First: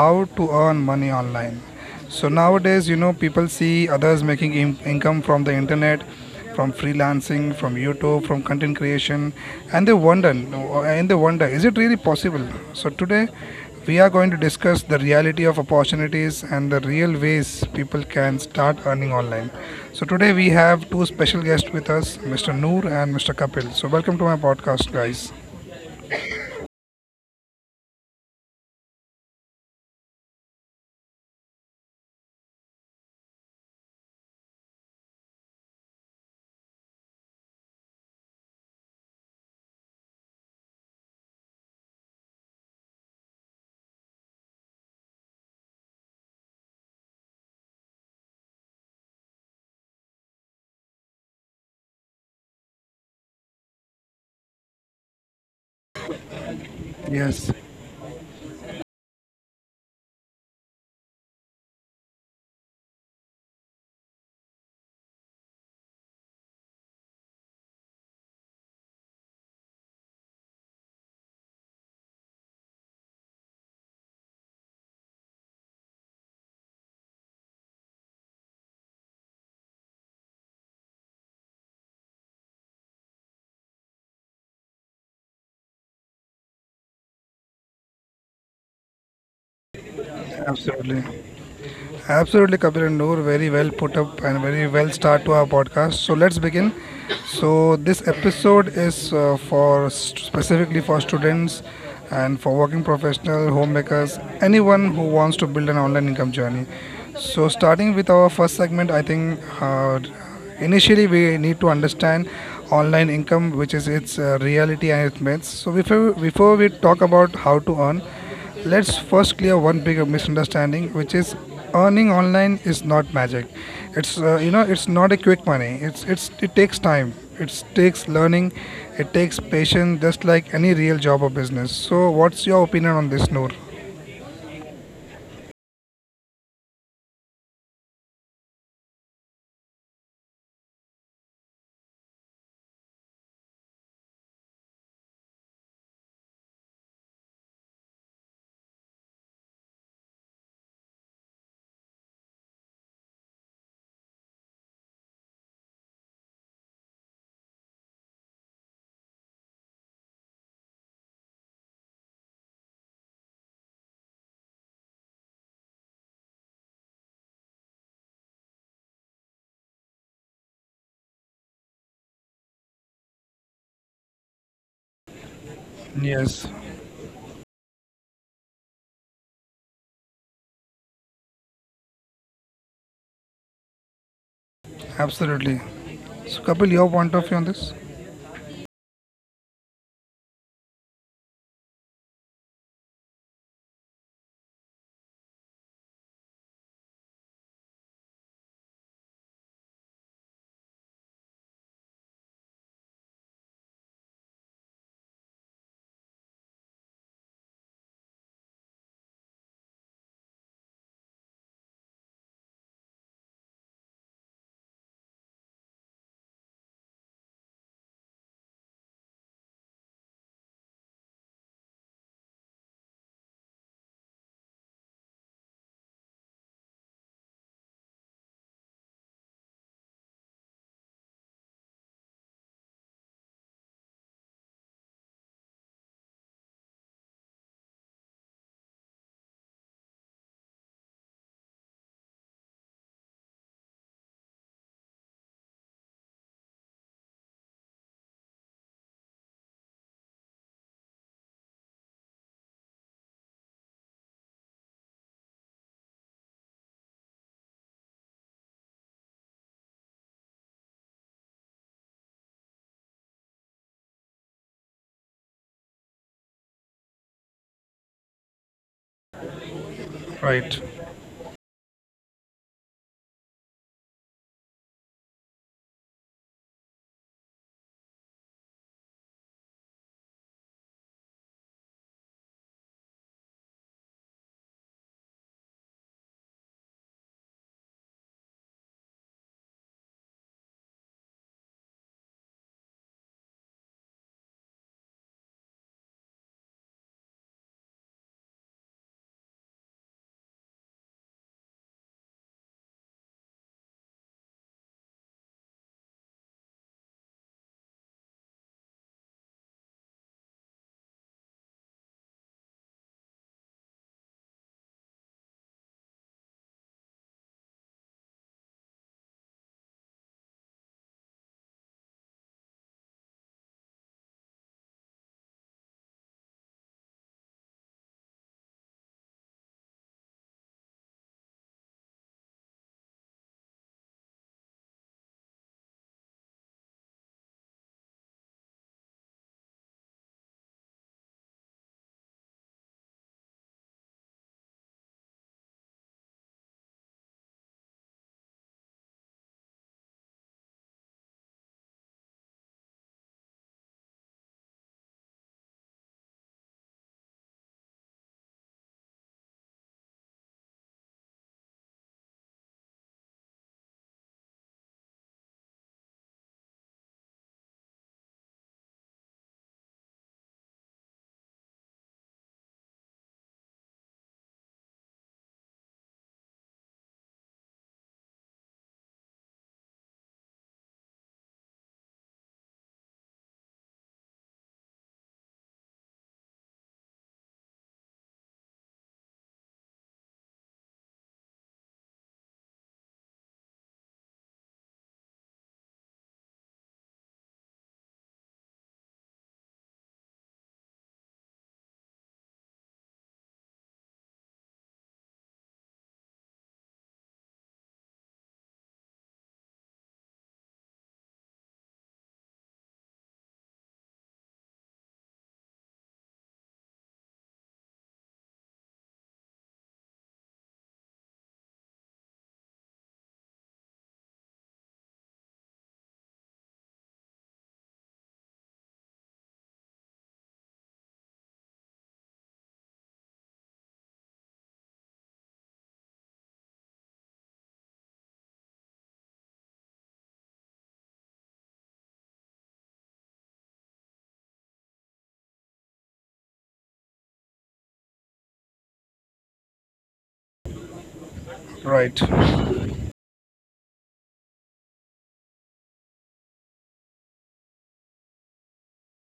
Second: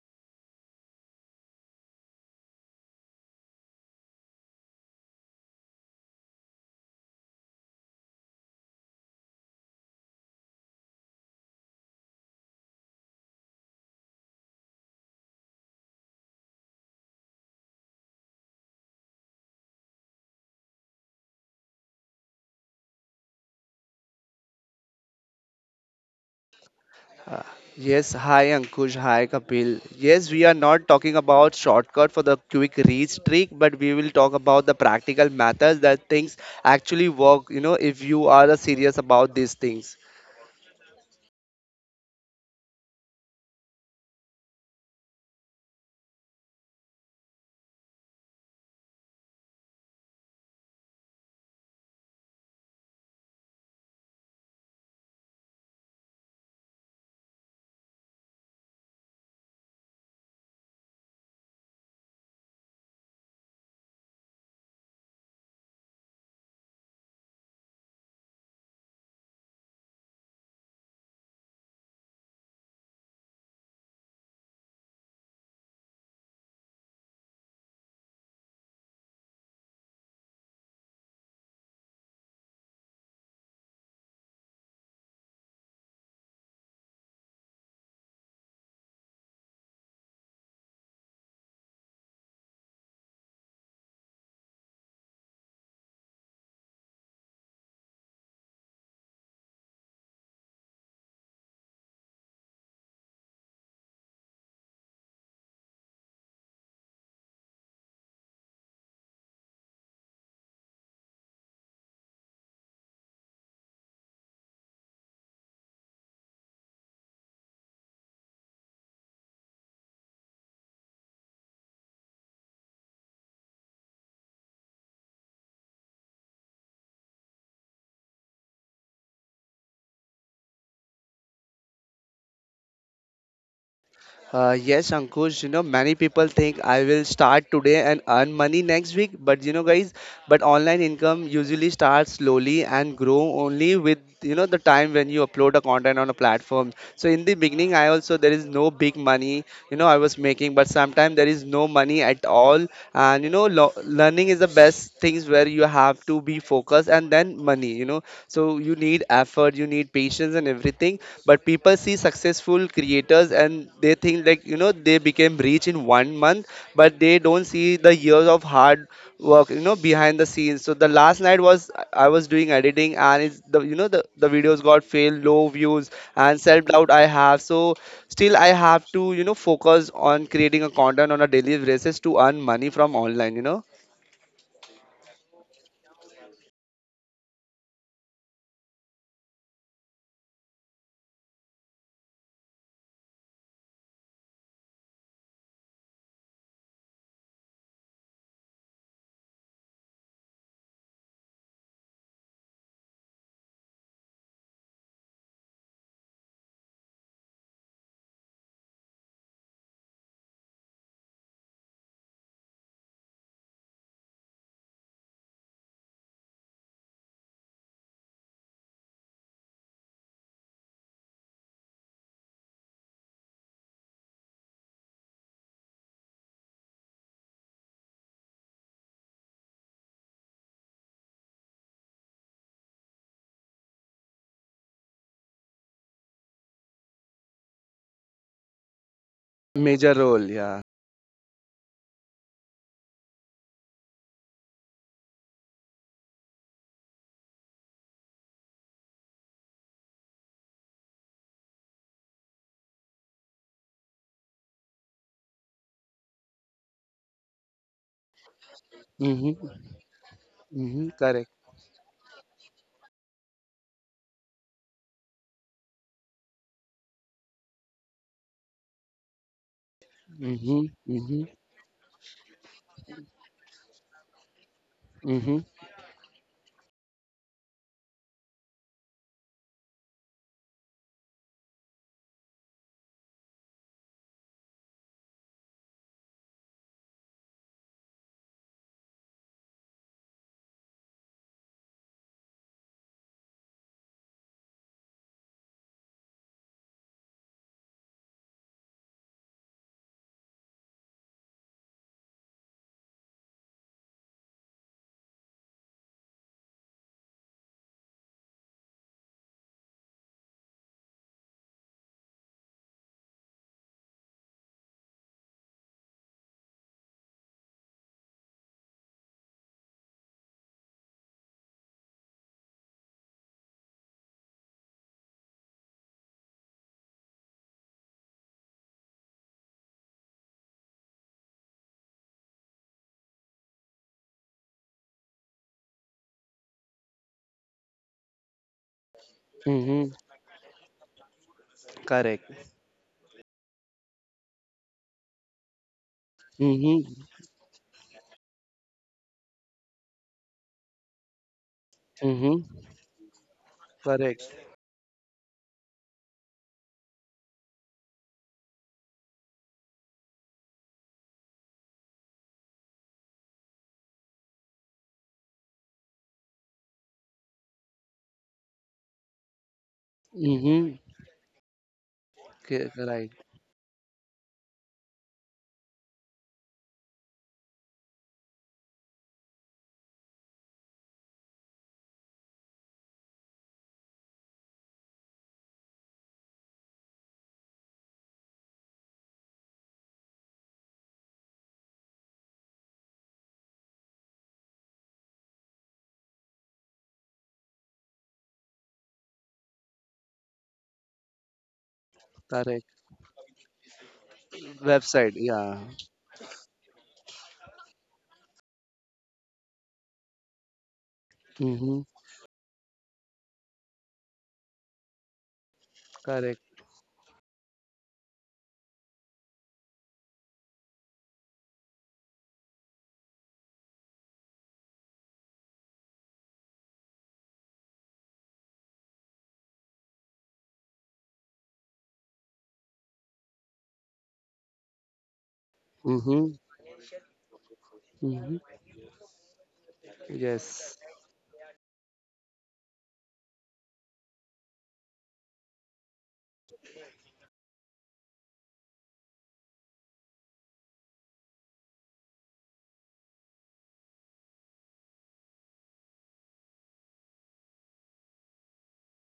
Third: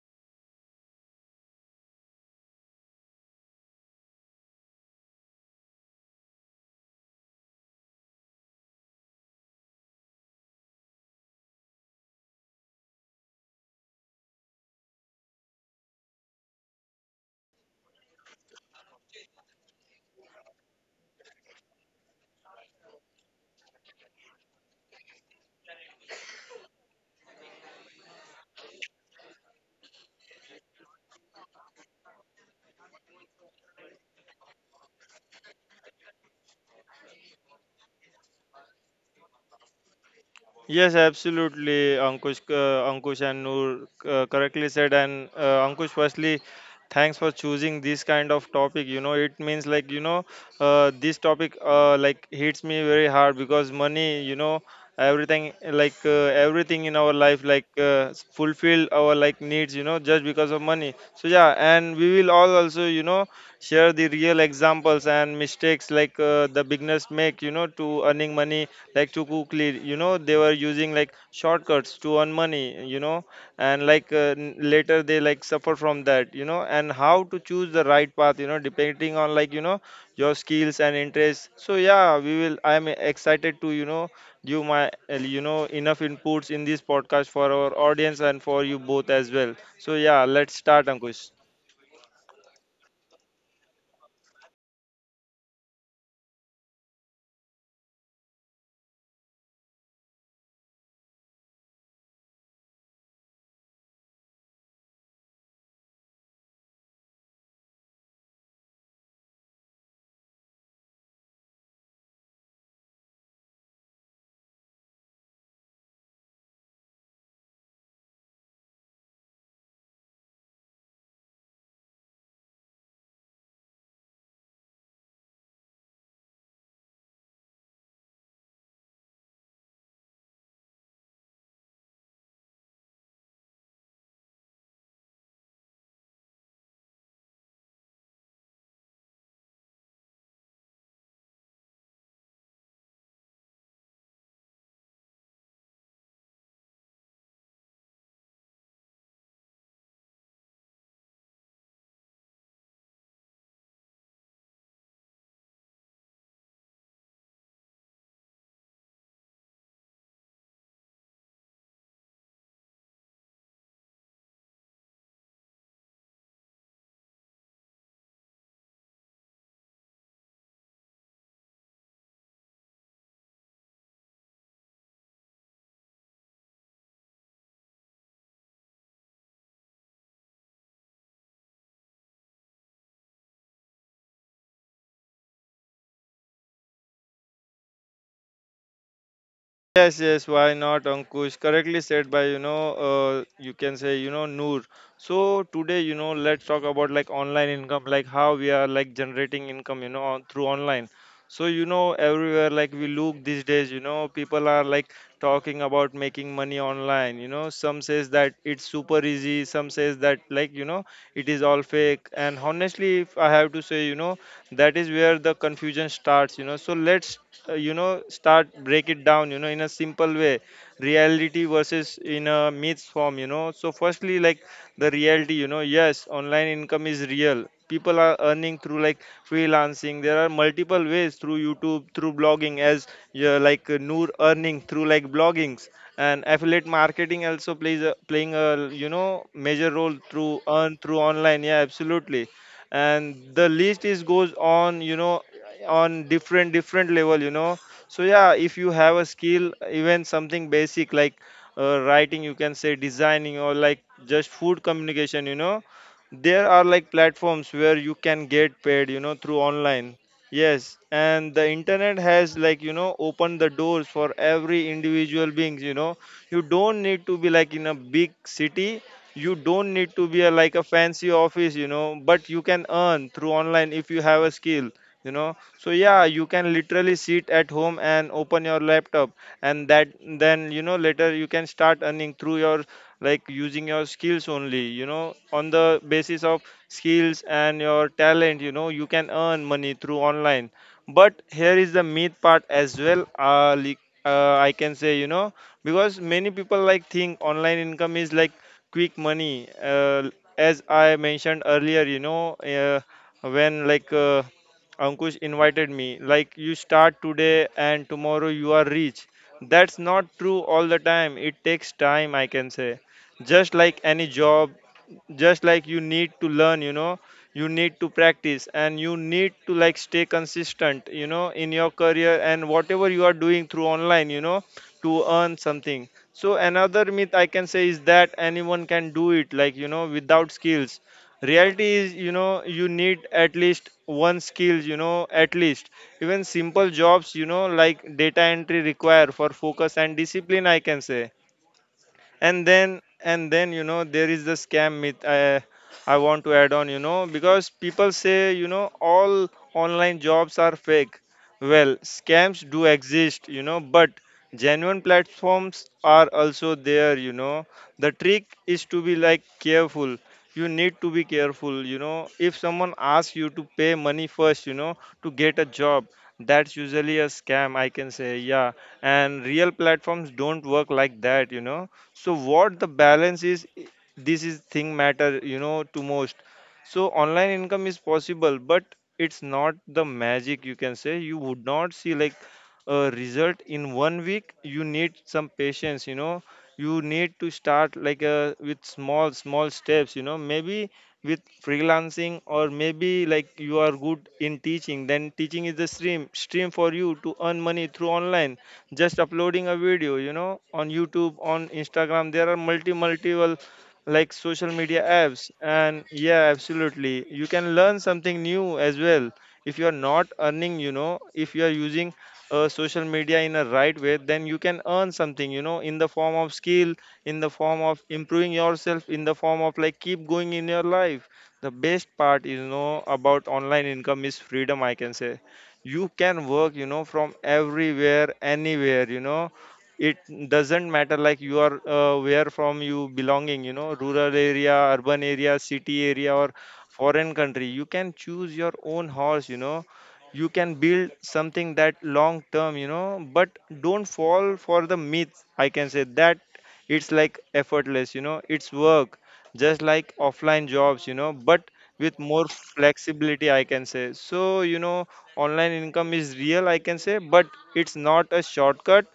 how to earn money online. So nowadays, people see others making income from the internet, from freelancing, from YouTube, from content creation, and they wonder, no, and they wonder, is it really possible? So today, we are going to discuss the reality of opportunities and the real ways people can start earning online. So today we have two special guests with us, Mr. Noor and Mr. Kapil. So welcome to my podcast, guys. Uh, Yes, hi Ankush, hi Kapil. Yes, we are not talking about shortcut for the quick reach trick, but we will talk about the practical methods that things actually work, you know, if you are serious about these things. Yes, absolutely, Ankush, Ankush and Noor correctly said. And Ankush, firstly, thanks for choosing this kind of topic. You know, it means like you know, this topic like hits me very hard because money, you know, everything like everything in our life Yes, like fulfill our like needs, you know, just because of money. So yeah, and we will all also you know share the real examples and mistakes like the beginners make, you know, to earning money like to quickly you know they were using like shortcuts to earn money you know and like later they like suffer from that you know, and how to choose the right path you know, depending on like you know your skills and interests. So yeah, we will, I'm excited to you know give my you know enough inputs in this podcast for our audience and for you both as well. So yeah, let's start, Ankush. absolutely. Absolutely, Kabir and Noor. Very well put up and very well start to our podcast. So let's begin. So this episode is specifically for students and for working professional, homemakers, anyone who wants to build an online income journey. So starting with our first segment, I think initially we need to understand online income, which is its reality and its myths. So before we talk about how to earn, let's first clear one big misunderstanding, which is earning online is not magic. It's it's not a quick money. It takes time. It takes learning. It takes patience, just like any real job or business. So, what's your opinion on this, Noor? Yes, Ankush, you know, many people think I will start today and earn money next week. But you know, guys, but online income usually starts slowly and grow only with, you know, the time when you upload a content on a platform. So in the beginning, I also, there is no big money, you know, I was making, but sometimes there is no money at all. And, you know, learning is the best things where you have to be focused and then money, you know. So you need effort, you need patience and everything. But people see successful creators and they think like, you know, they became rich in one month, but they don't see the years of hard work, you know, behind the scenes. So the last night was I was doing editing and it's the the videos got failed, low views and Yes, self doubt I have. So still I have to, you know, focus on creating a content on a daily basis to earn money from online, you know. absolutely. So, Kapil, your point of view on this? Yes, yes, why not, Ankush? Correctly said by, you know, you can say, you know, Noor. So today, you know, let's talk about like online income, like how we are like generating income, you know, on, through online. So, you know, everywhere like we look these days, you know, people are like talking about making money online. You know, some says that it's super easy, some says that like, you know, it is all fake. And honestly, if I have to say, you know, that is where the confusion starts, you know. So let's you know start break it down you know, in a simple way, reality versus in a myths form, you know. So firstly, like the reality, you know, yes, online income is real, people are earning through like freelancing, there are multiple ways, through YouTube, through blogging as, yeah, like Noor earning through like bloggings, and affiliate marketing also plays a, playing a you know major Major role role, through yeah. earn through online, yeah absolutely, and the list is goes on you know on different level you know. So yeah, if you have a skill even something basic like writing you can say, designing or like just food communication you know, there are like platforms where you can get paid you know through Mm-hmm. online. Yes, Mm-hmm. Correct. and the internet has like you know opened the doors for every individual beings you know. You don't need to be like in a big city, you don't need to be a, like Right, Mm-hmm. a fancy Mm-hmm. office you know, but you can earn through online if you have a skill you know. Mm-hmm. So yeah, you can literally sit at home and open your laptop and that then you know later you can start earning through your like using your skills only you know on the basis of skills and your talent you know, you can earn money through online. But here is the myth part as well, like, I can say you know, because many people like think online income is like quick money. As I mentioned earlier you know, when like Ankush invited me like you start today and tomorrow you are rich, that's not true all the time, it takes time I can say. Just like any job, just like you need to learn you know, you need to practice and you need to like stay consistent you know in your career and whatever you are doing through online you know to earn something. So another myth I can say is that anyone can do it, like you know, without skills. Reality is, you know, you need at least one skill, you know, at least. Even simple jobs, you know, like data entry require for focus Mhm. and discipline, I can say. Correct. And then and then you know, there is the scam myth, I want to add on you Mhm. know, because people say you know all online jobs are fake. Well, Mhm. scams do exist you know, but Correct. genuine platforms are also there you know. The trick is to be like careful, you need to be careful you know. If someone asks you to pay money first you know, to get a job, that's usually a scam I can say, yeah. And real platforms don't work Mhm. like that you know. So what the Right. balance is, this is thing matter you know to most. So online income is possible but it's not the magic you can say, you would not see like a result in 1 week, you need some patience you know. You need to start like a, with small steps you know, maybe with freelancing, or maybe like you are good in teaching, then teaching is the stream for you to earn money through online, just uploading a video you know on YouTube, on Instagram, there are Correct. multiple like social media Website. apps. Yeah. And yeah, absolutely, you can learn something new as well. If you are not earning you know, if you are Mhm. using social media in a right way, then you can earn something you know in the form of Correct. skill, in the form of improving yourself, in the form of like keep going in your life. The best part is you know about online income is freedom I can say. You can work you know from everywhere, anywhere you know. It doesn't matter like you are where from you belonging you know, rural area, urban area, city area, or Mhm. foreign country, you can choose Mhm. your own horse you know. You can Yes. build something that long term you know, but don't fall for the myth I can say, that it's like effortless you know, it's work just like offline jobs you know, but right, with more flexibility I can say. So you know, online income is real, I can say, but it's not a shortcut.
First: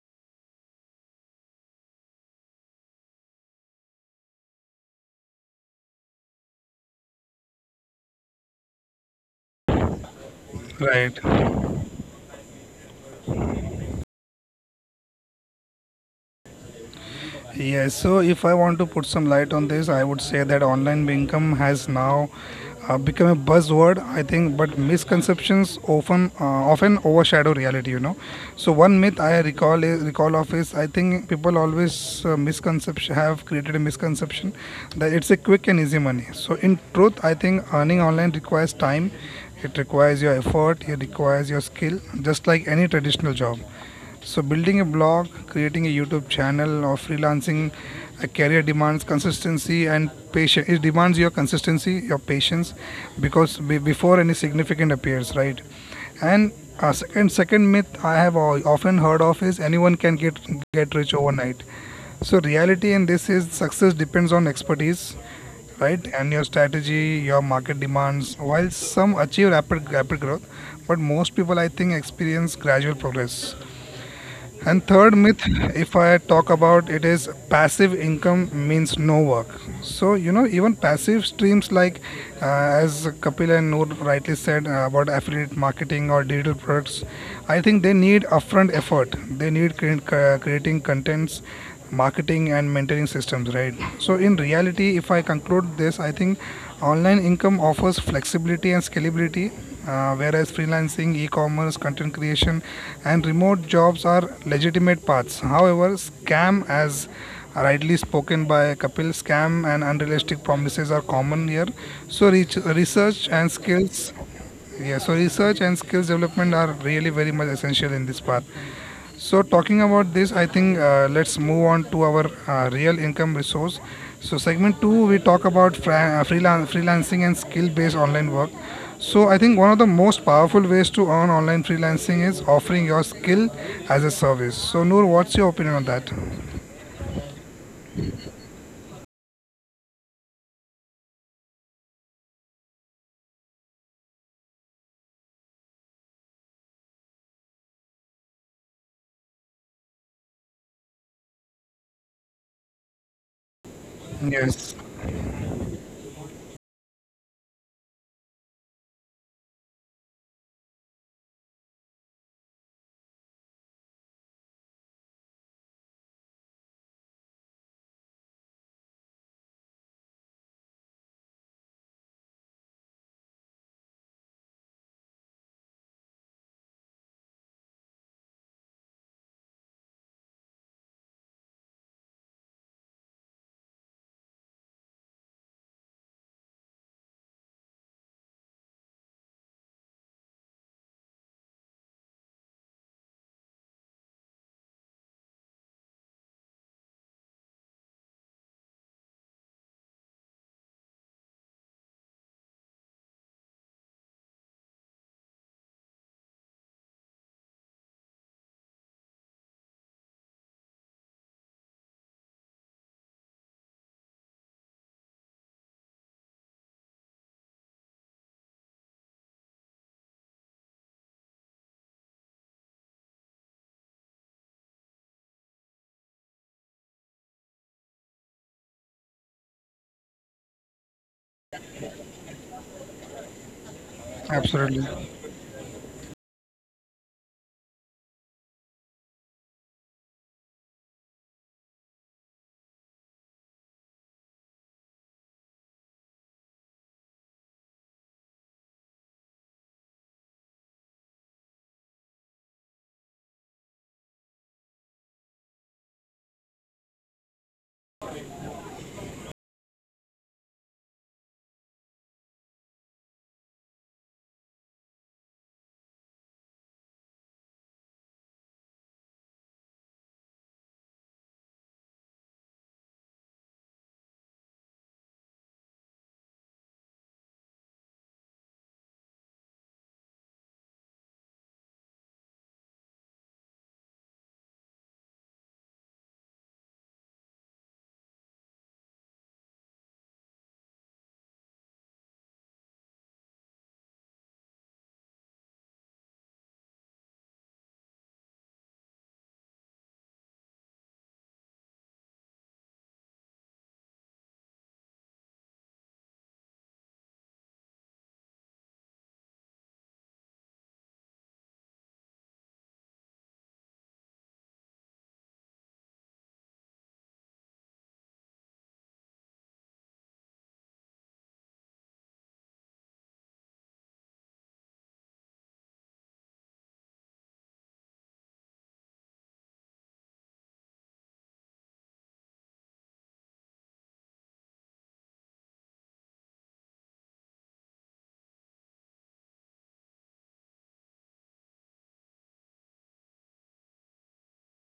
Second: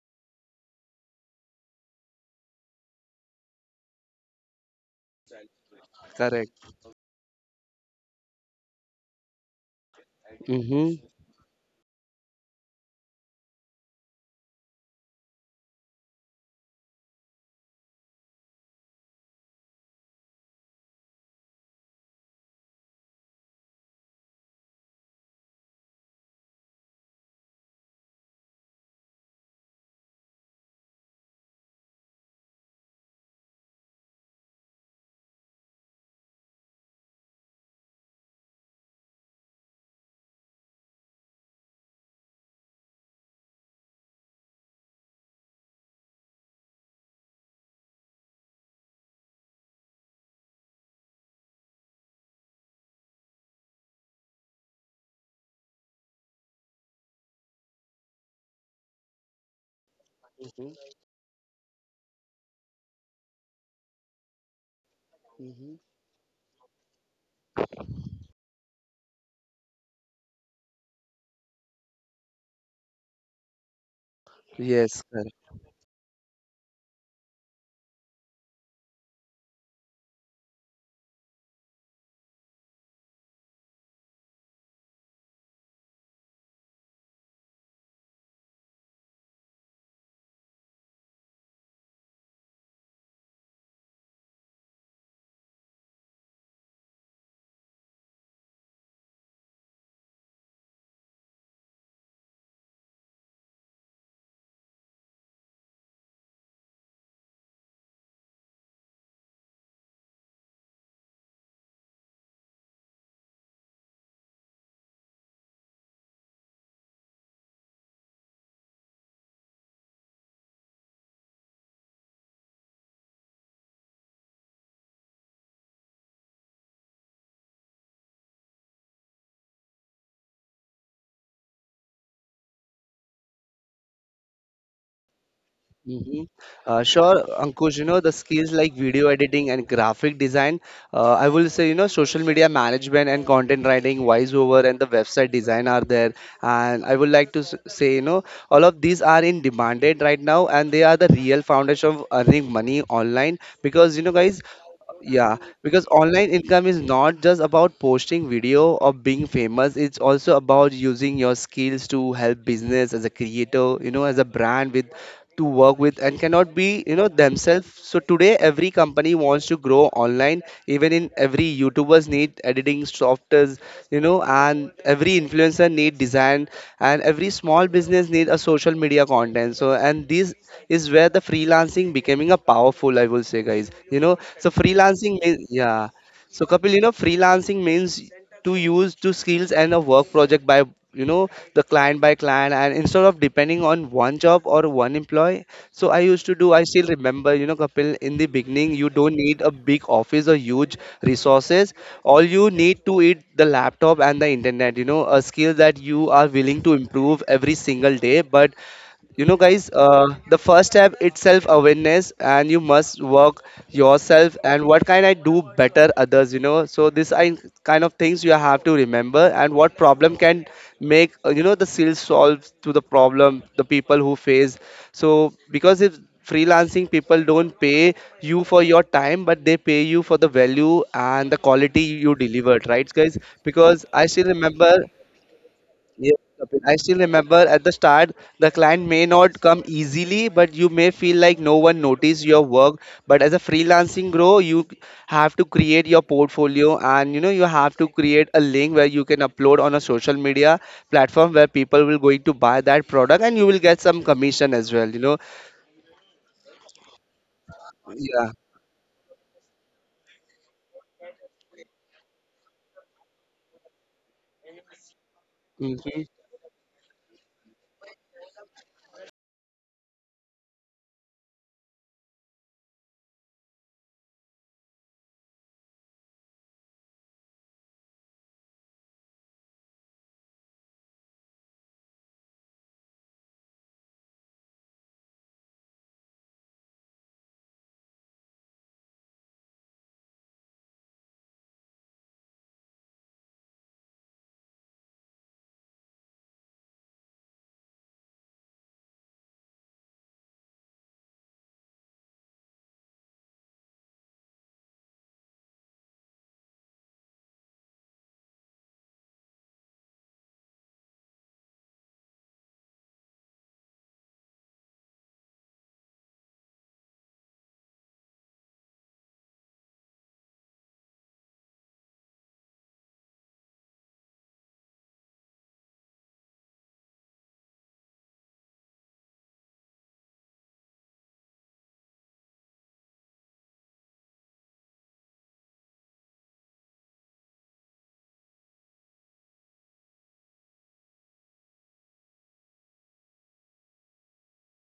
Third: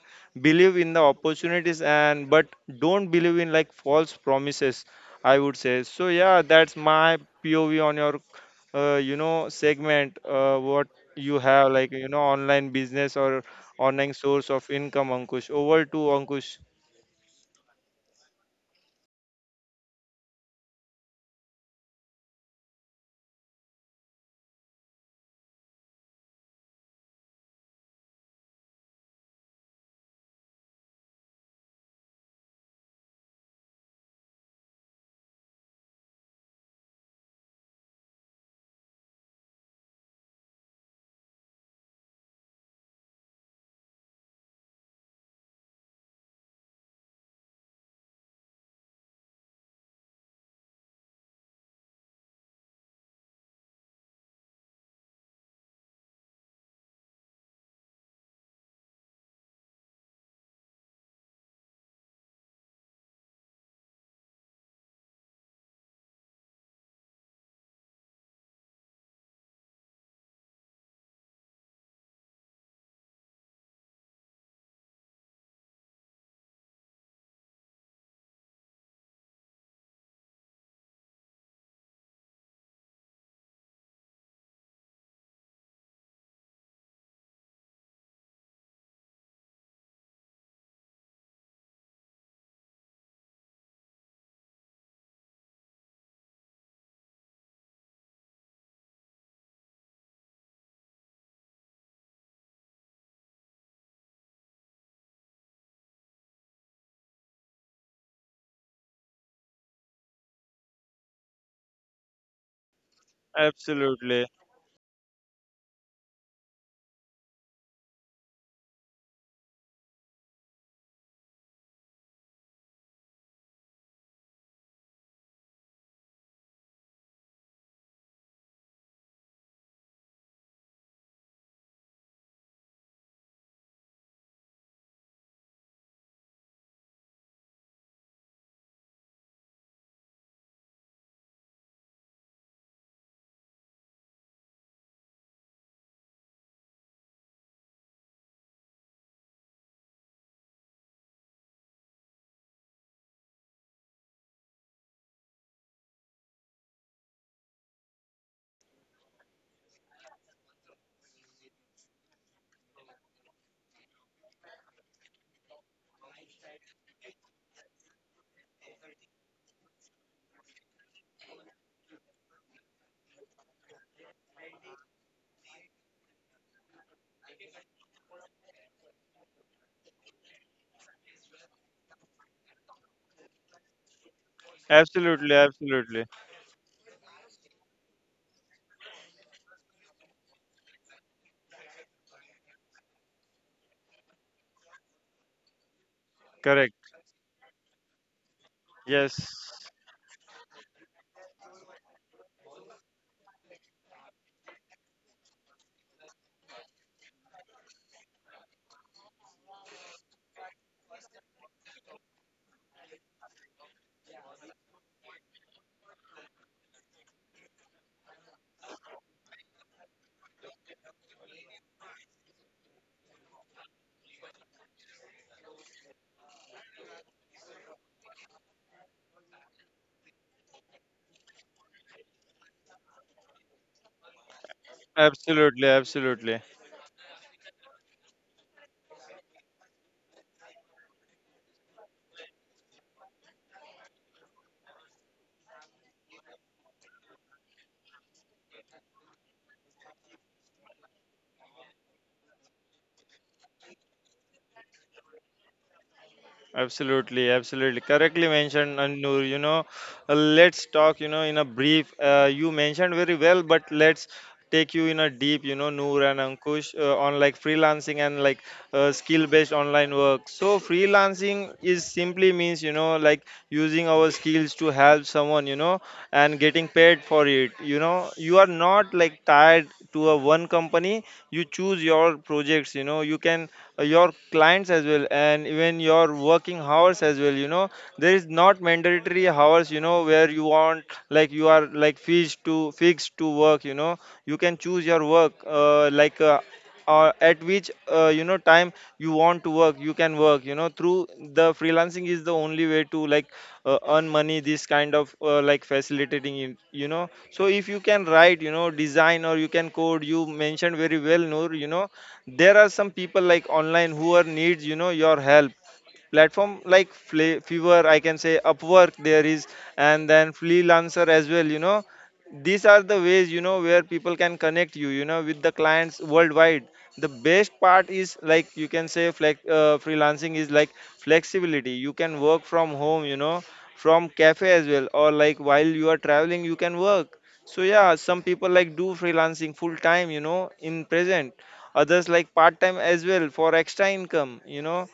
Believe in the opportunities and but don't believe in like false promises, I would say. So yeah, Correct. that's my POV on your you know segment. What Mhm. you right. have like you know, online business or online source of income, Ankush? Over to Ankush. Yes, so if I want to put some light on this, I would say that online income has now become a buzzword, I think, but misconceptions often overshadow reality, you know. So one myth I recall is, recall of is I think people always misconception have created a misconception that it's a quick and easy money. So in truth, I think earning online requires time, it requires your effort, it requires your skill, just like any traditional job, so building a blog, creating a YouTube channel or freelancing a career demands consistency and patience. It demands your consistency, your patience because before any significant appears, right? And second myth I have often heard of is anyone can get rich overnight. So reality in this is success depends on expertise, right, and your strategy, your market demands. While some achieve rapid growth, but most people I think experience gradual progress. And Yes. third myth, if I talk about it, is passive income means no work. So you know, even passive streams like, uh, as Kapil and Noor rightly said about affiliate marketing or digital products, I think they need upfront effort. They need creating contents, marketing and mentoring systems, right? So in reality, if I conclude this, I think online income offers flexibility and scalability, whereas freelancing, e-commerce, content creation and remote jobs are legitimate paths. However, scam, as rightly spoken by Kapil, scam and unrealistic promises are common here. So reach, research and skills, Absolutely, yeah, so research and skills development are really very much essential in this path. So, talking about this, I think let's move on to our real income resource. So, segment two, we talk about freelancing and skill based online work. So, I think one of the most powerful ways to earn online freelancing is offering your skill as a service. So, Noor, what's your opinion on that? hmm sure, Ankush, you know, the skills like video editing and graphic design, I will say, you know, social media management and content writing, voiceover and the website design are there. And I would like to say, you know, all of these are in demanded right now and they are the real foundation of earning money online because, you know, guys, Yes, yeah, because online income is not just about posting video or being famous. It's also about using your skills to help business as a creator, you know, as a brand with to work with and cannot be, you know, themselves. So today every company wants to grow online. Even in every YouTubers need editing softwares, you know, and every influencer need design and every small business need a social media content. So and these is where the freelancing becoming a powerful, I will say, guys. You know, so absolutely, freelancing, yeah. absolutely, So Kapil, you know, freelancing means to use two skills and a work project by you know the client by client and instead of depending on one job or one employee, so I used to do, correct, I still remember you know Kapil, in the beginning you yes, don't need a big office or huge resources. All you need to eat the laptop and the internet, you know, a skill that you are willing to improve every single day. But you know guys, the first step itself awareness and you must work yourself and what can I do better others, you know. So this I, kind of things you have to remember, and what problem can make you know the sales solve to the problem the people who face. So because if freelancing, people don't pay you for your time, but they pay you for the value and the quality you delivered, right guys? Because I still remember. absolutely. absolutely, Yes, absolutely. Kapil. I still remember at the start, the client may not come easily, but you may feel like no one noticed your work. But as a freelancing grow, you have to create your portfolio and you know you have to create a link where you can upload on a social media platform where people will going to buy that product and you will get some commission as well, you know. Absolutely, absolutely. Correctly Yeah. mentioned, Anur. You know, let's talk, you know, in a brief. You mentioned very well, but let's take you in a deep, you know, Noor Mm-hmm. and Ankush on like freelancing and like skill based online work. So, freelancing is simply means, you know, like using our skills to help someone, you know, and getting paid for it. You know, you are not like tied to a one company, you choose your projects, you know, you can your clients as well and even your working hours as well, you know. There is not mandatory hours you know, where you want like you are like fixed to work you know. You can choose your work, at which you know time you want to work, you can work you know, through the freelancing is the only way to like earn money, this kind of like facilitating it, you know. So if you can write you know, design or you can code, you mentioned very well, Noor, you know, there are some people like online who are needs you know your help. Platform like Fiverr, I can say, Upwork there is, and then Freelancer as well. You know, these are the ways you know where people can connect you. You know, with the clients worldwide. The best part is like you can say freelancing is like flexibility. You can work from home. You know, from cafe as well, or like while you are traveling, you can work. So yeah, some people like do freelancing full time. In present others like part time as well for extra income. you know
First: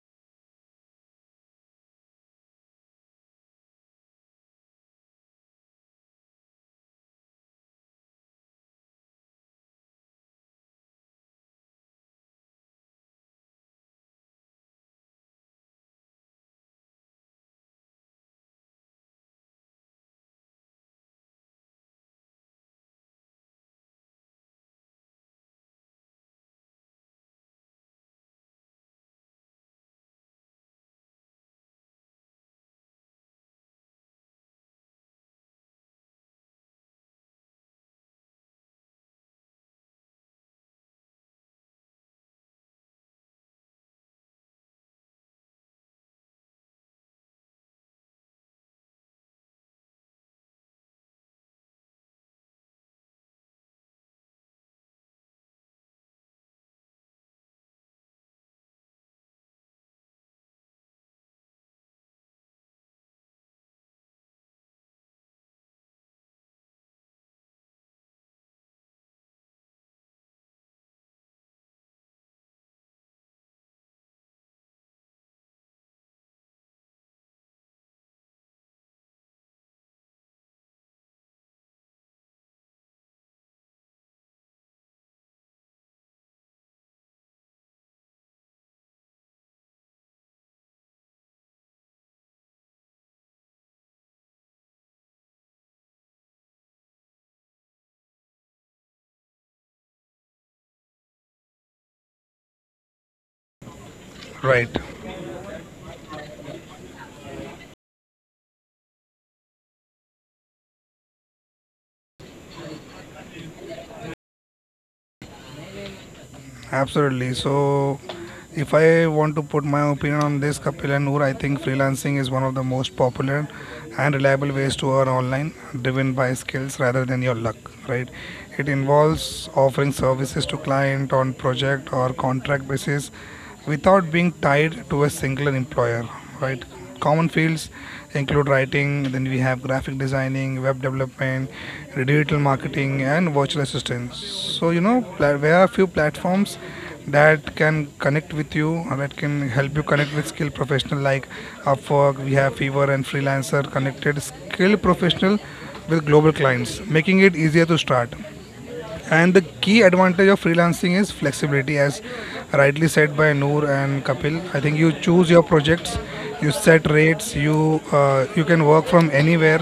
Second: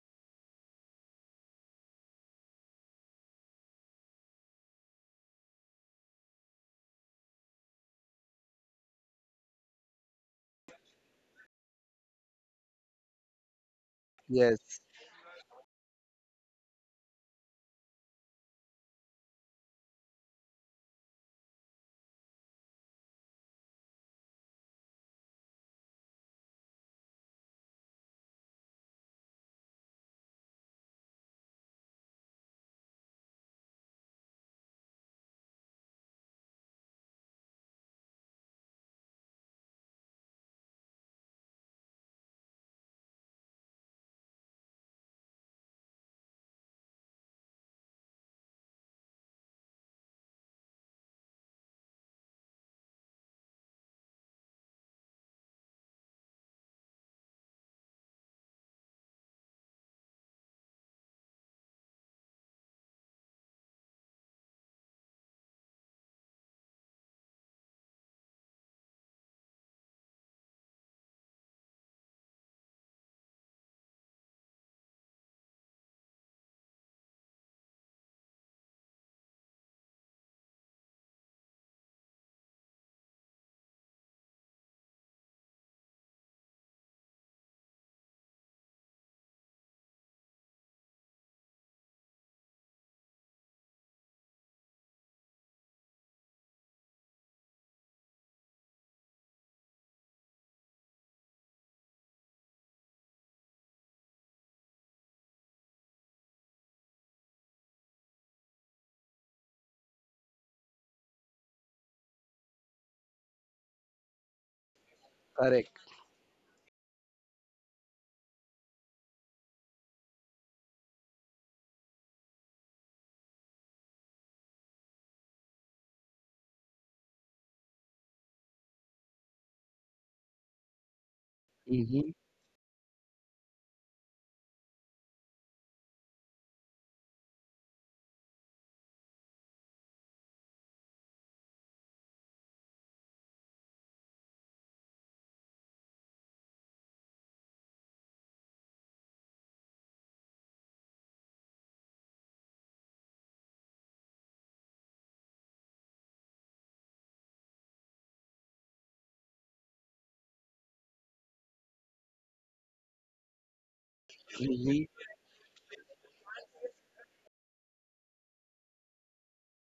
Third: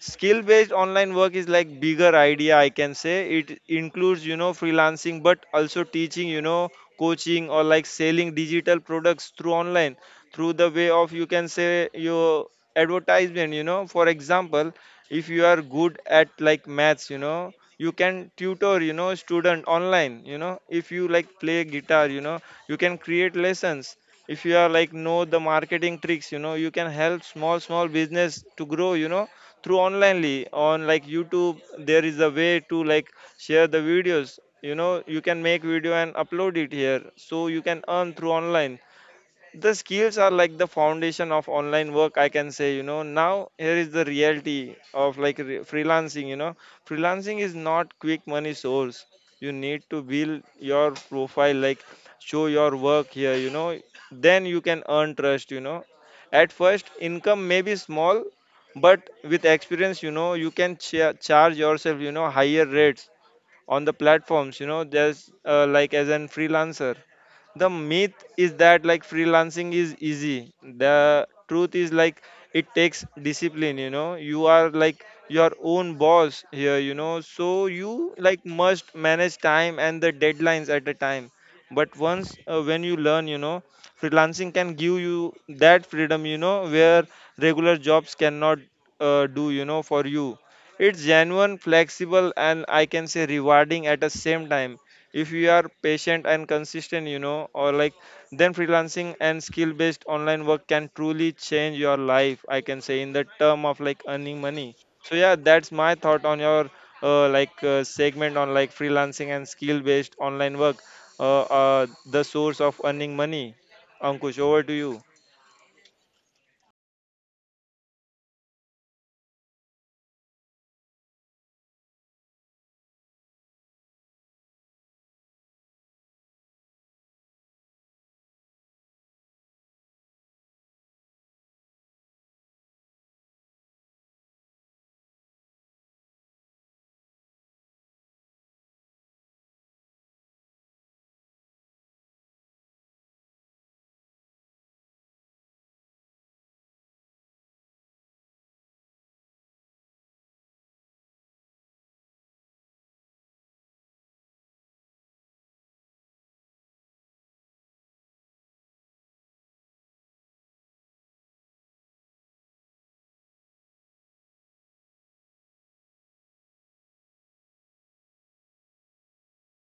Skill based online work is like bigger idea, I can say. It includes freelancing but also teaching, coaching, or like selling digital products through online, through the way of you can say your advertisement. For example, Yes, if you are good at like maths, you can tutor student online. If you like play guitar, you can create lessons. If you are like know the marketing tricks, you can help small small business to grow, through onlinely on like YouTube. There is a way to like share the videos. You can make video and upload it here, so you can earn through online. The skills are like the foundation of online work, I can say. Now here is the reality of like freelancing. Freelancing is not quick money source. You need to build your profile, like show your work here. Then you can earn trust. At first income may be small, but with experience, you can charge yourself higher rates on the platforms. There's like as an freelancer. The myth is that like freelancing is easy. The truth is, like it takes discipline. You are like your own boss here, so you like must manage time and the deadlines at a time. But once when you learn, freelancing can give you that freedom, where regular jobs cannot. Do you know for you, it's genuine, flexible, and I can say rewarding at the same time. If you are patient and consistent, you know, or like, then freelancing and skill based online work can truly change your life. I can say in the term of like earning money. Right. So, yeah, that's my thought on your like segment on like freelancing and skill based online work, the source of earning money. Ankush, over to you. correct. Absolutely. So, if I want to put my opinion on this, Kapil and Noor, I think freelancing is one of the most popular and reliable ways to earn online, driven by skills rather than your luck, right? It involves offering services to client on project Mm-hmm. or contract basis without being tied to a single employer, right? Common fields include writing, then we have graphic designing, web development, digital marketing, and virtual assistants. So, you know, there are few platforms that can help you connect with skilled professional like Upwork, we have Fiverr and Freelancer, connected skilled professional with global clients, making it easier to start. And the key advantage of freelancing is flexibility, as rightly said by Noor and Kapil. I think Mm-hmm. you choose your projects, you set rates, you can work from anywhere.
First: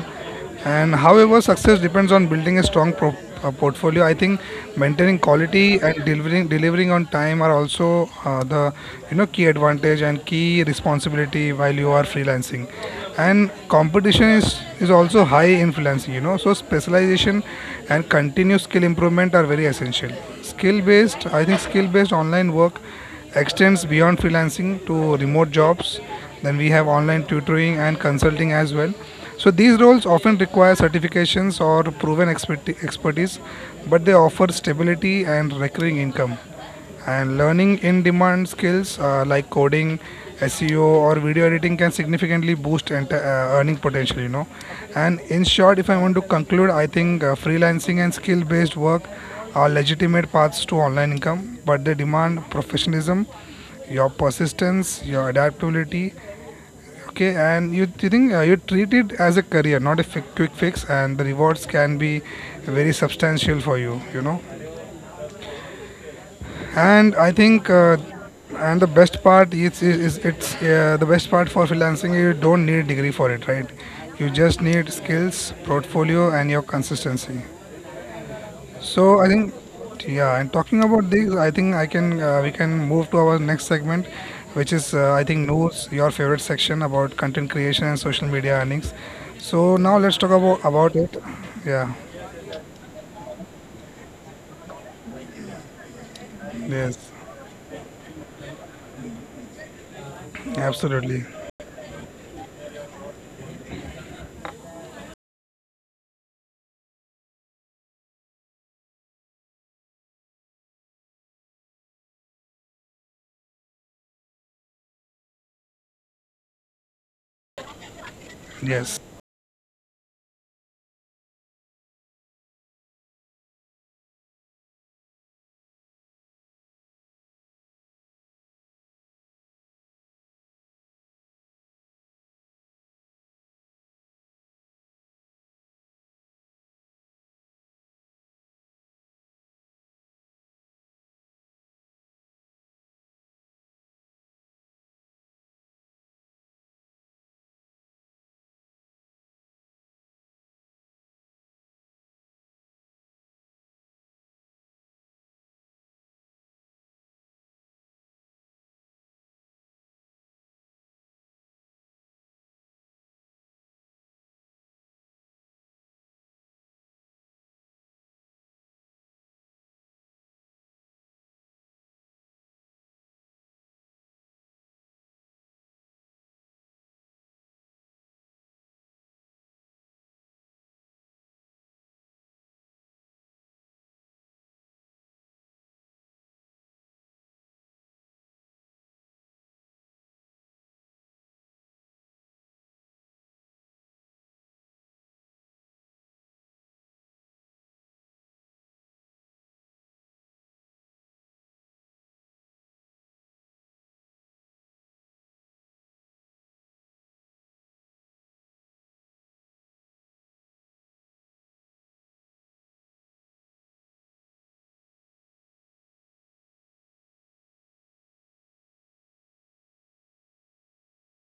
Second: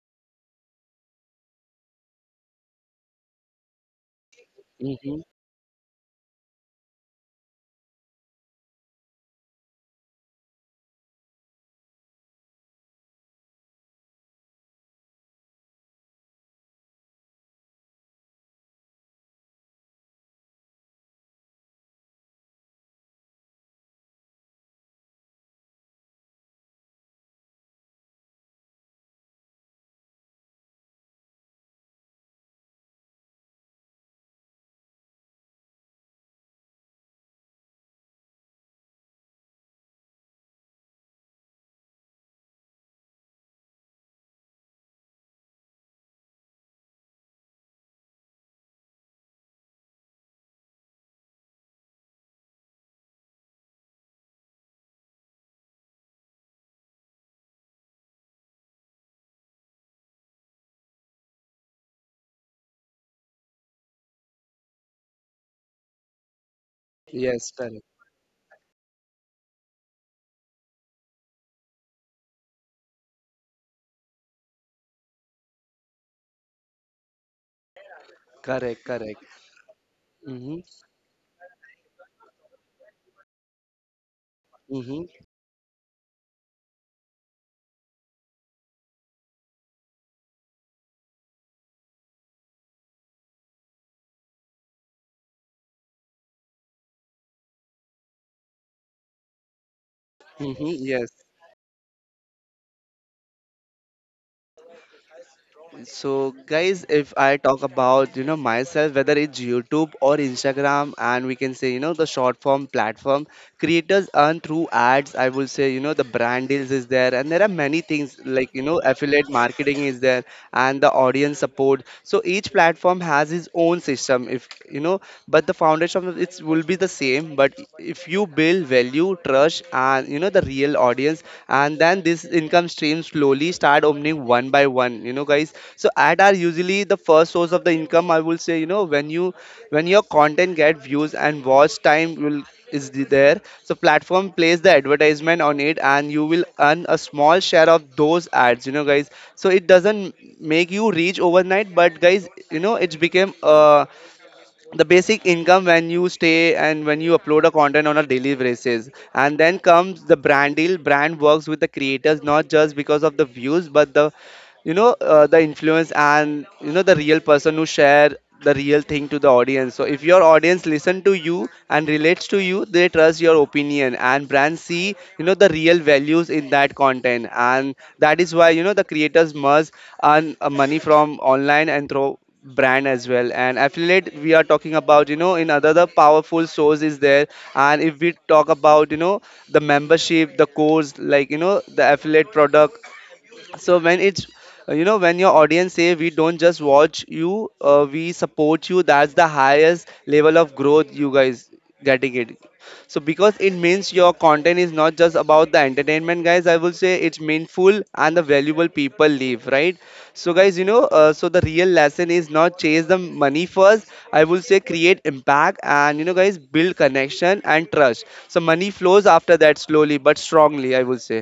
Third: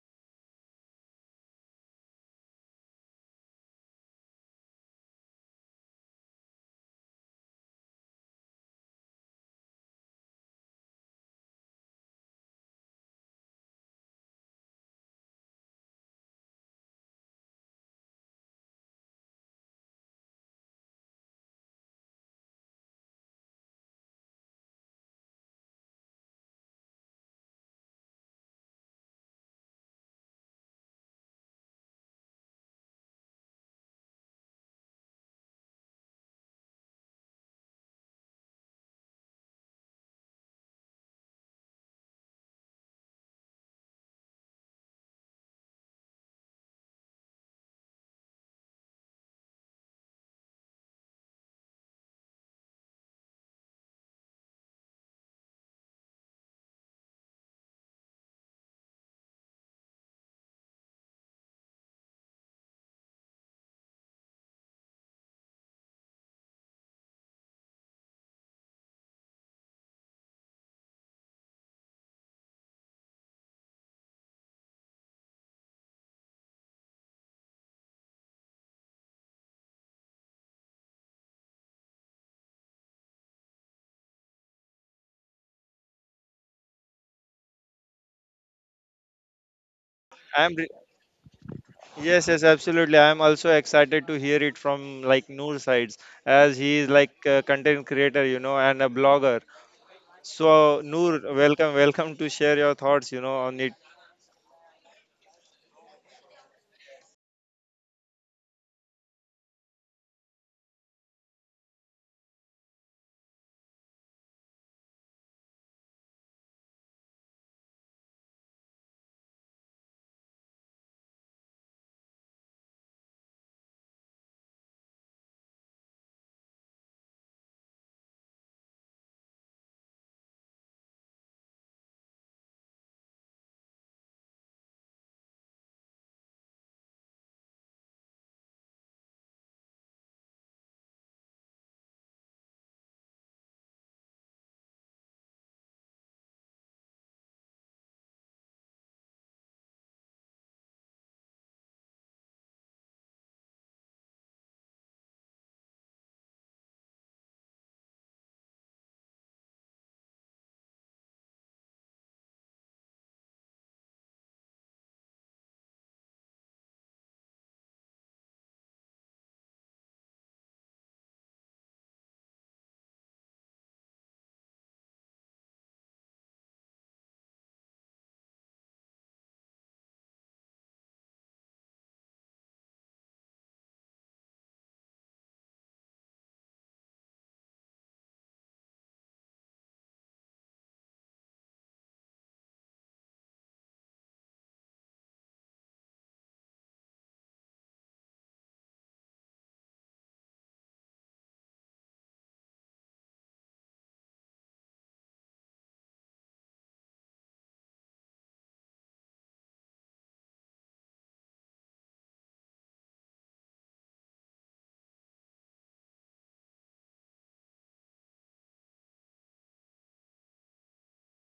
And however, success depends on building a strong portfolio. I think maintaining Mm-hmm. quality and delivering on time are also the, you know, key advantage and key responsibility while you are freelancing, and competition is also high influence, you know, so specialization and continuous skill improvement are very essential. Skill based, I think skill based online work extends beyond freelancing to remote jobs, then we have online tutoring and consulting as well. So these roles often require certifications or proven expertise, but they offer stability and recurring income. And learning in demand skills like coding, SEO, or video editing can significantly boost earning potential, you know. And in short, if I want to conclude, I think freelancing and skill based work are legitimate paths to online income, but they demand professionalism, your persistence, your adaptability. Okay, and you think you treat it as a career, not a quick fix, and the rewards can be very substantial for you, you know. And Yes, I correct. think and the best part is, is it's the best part for freelancing, you don't need degree for it, right? You just need skills, portfolio and your consistency. Correct, correct. So I think, yeah, Mm-hmm. and talking about this, I think I can we can move to our next segment, which is, Mm-hmm. I think, news your favorite section about content creation and social media earnings. So now let's talk I'm. about it. Yeah, Yes, yes, absolutely. I am also excited to hear it from like Noor sides, as he is yes, like a content creator, you know, and a blogger. Mm-hmm. So Yes. Noor, absolutely. welcome, welcome to share your thoughts, you know, on it. So, guys, if I talk about you know myself, whether it's YouTube or Instagram, and we can say you know the short form platform, creators earn through ads. I will say you know the brand deals is there, and there are many things like you know Yes, affiliate marketing is there, and the audience support. So each platform has its own system. If you know, but the foundation of it will be the same. But if you build value, trust, and you know the real audience, and then this income stream slowly start opening one by one, you know guys. So ad are usually the first source of the income, I will say, you know, when you when your content get views and watch time will there. So platform plays the advertisement on it and you will earn a small share of those ads, you know guys. So it doesn't make you reach overnight, but guys, you know it's became a the basic income when you stay and when you upload a content on a daily basis. And then comes the brand deal. Brand works with the creators not just because of the views, but the you know the influence and you know the real person who share the real thing to the audience. So if your audience listen to you and relates to you, they trust your opinion and brands see you know the real values in that content. And that is why, you know, the creators must earn money from online and through brand as well. And affiliate we are talking about, you know, in other the powerful source is there. And if we talk about you know the membership, the course, like you know the affiliate product, so when it's you know, when your audience say we don't just watch you, we support you, that's the highest level of growth, you guys getting it. So because it means your content is not just about the entertainment, guys, I will say it's meaningful and the valuable people live, right? So guys, you know, so the real lesson is not chase the money first, I will say. Create impact and you know guys, build connection and trust, so money flows after that slowly but strongly, I will say.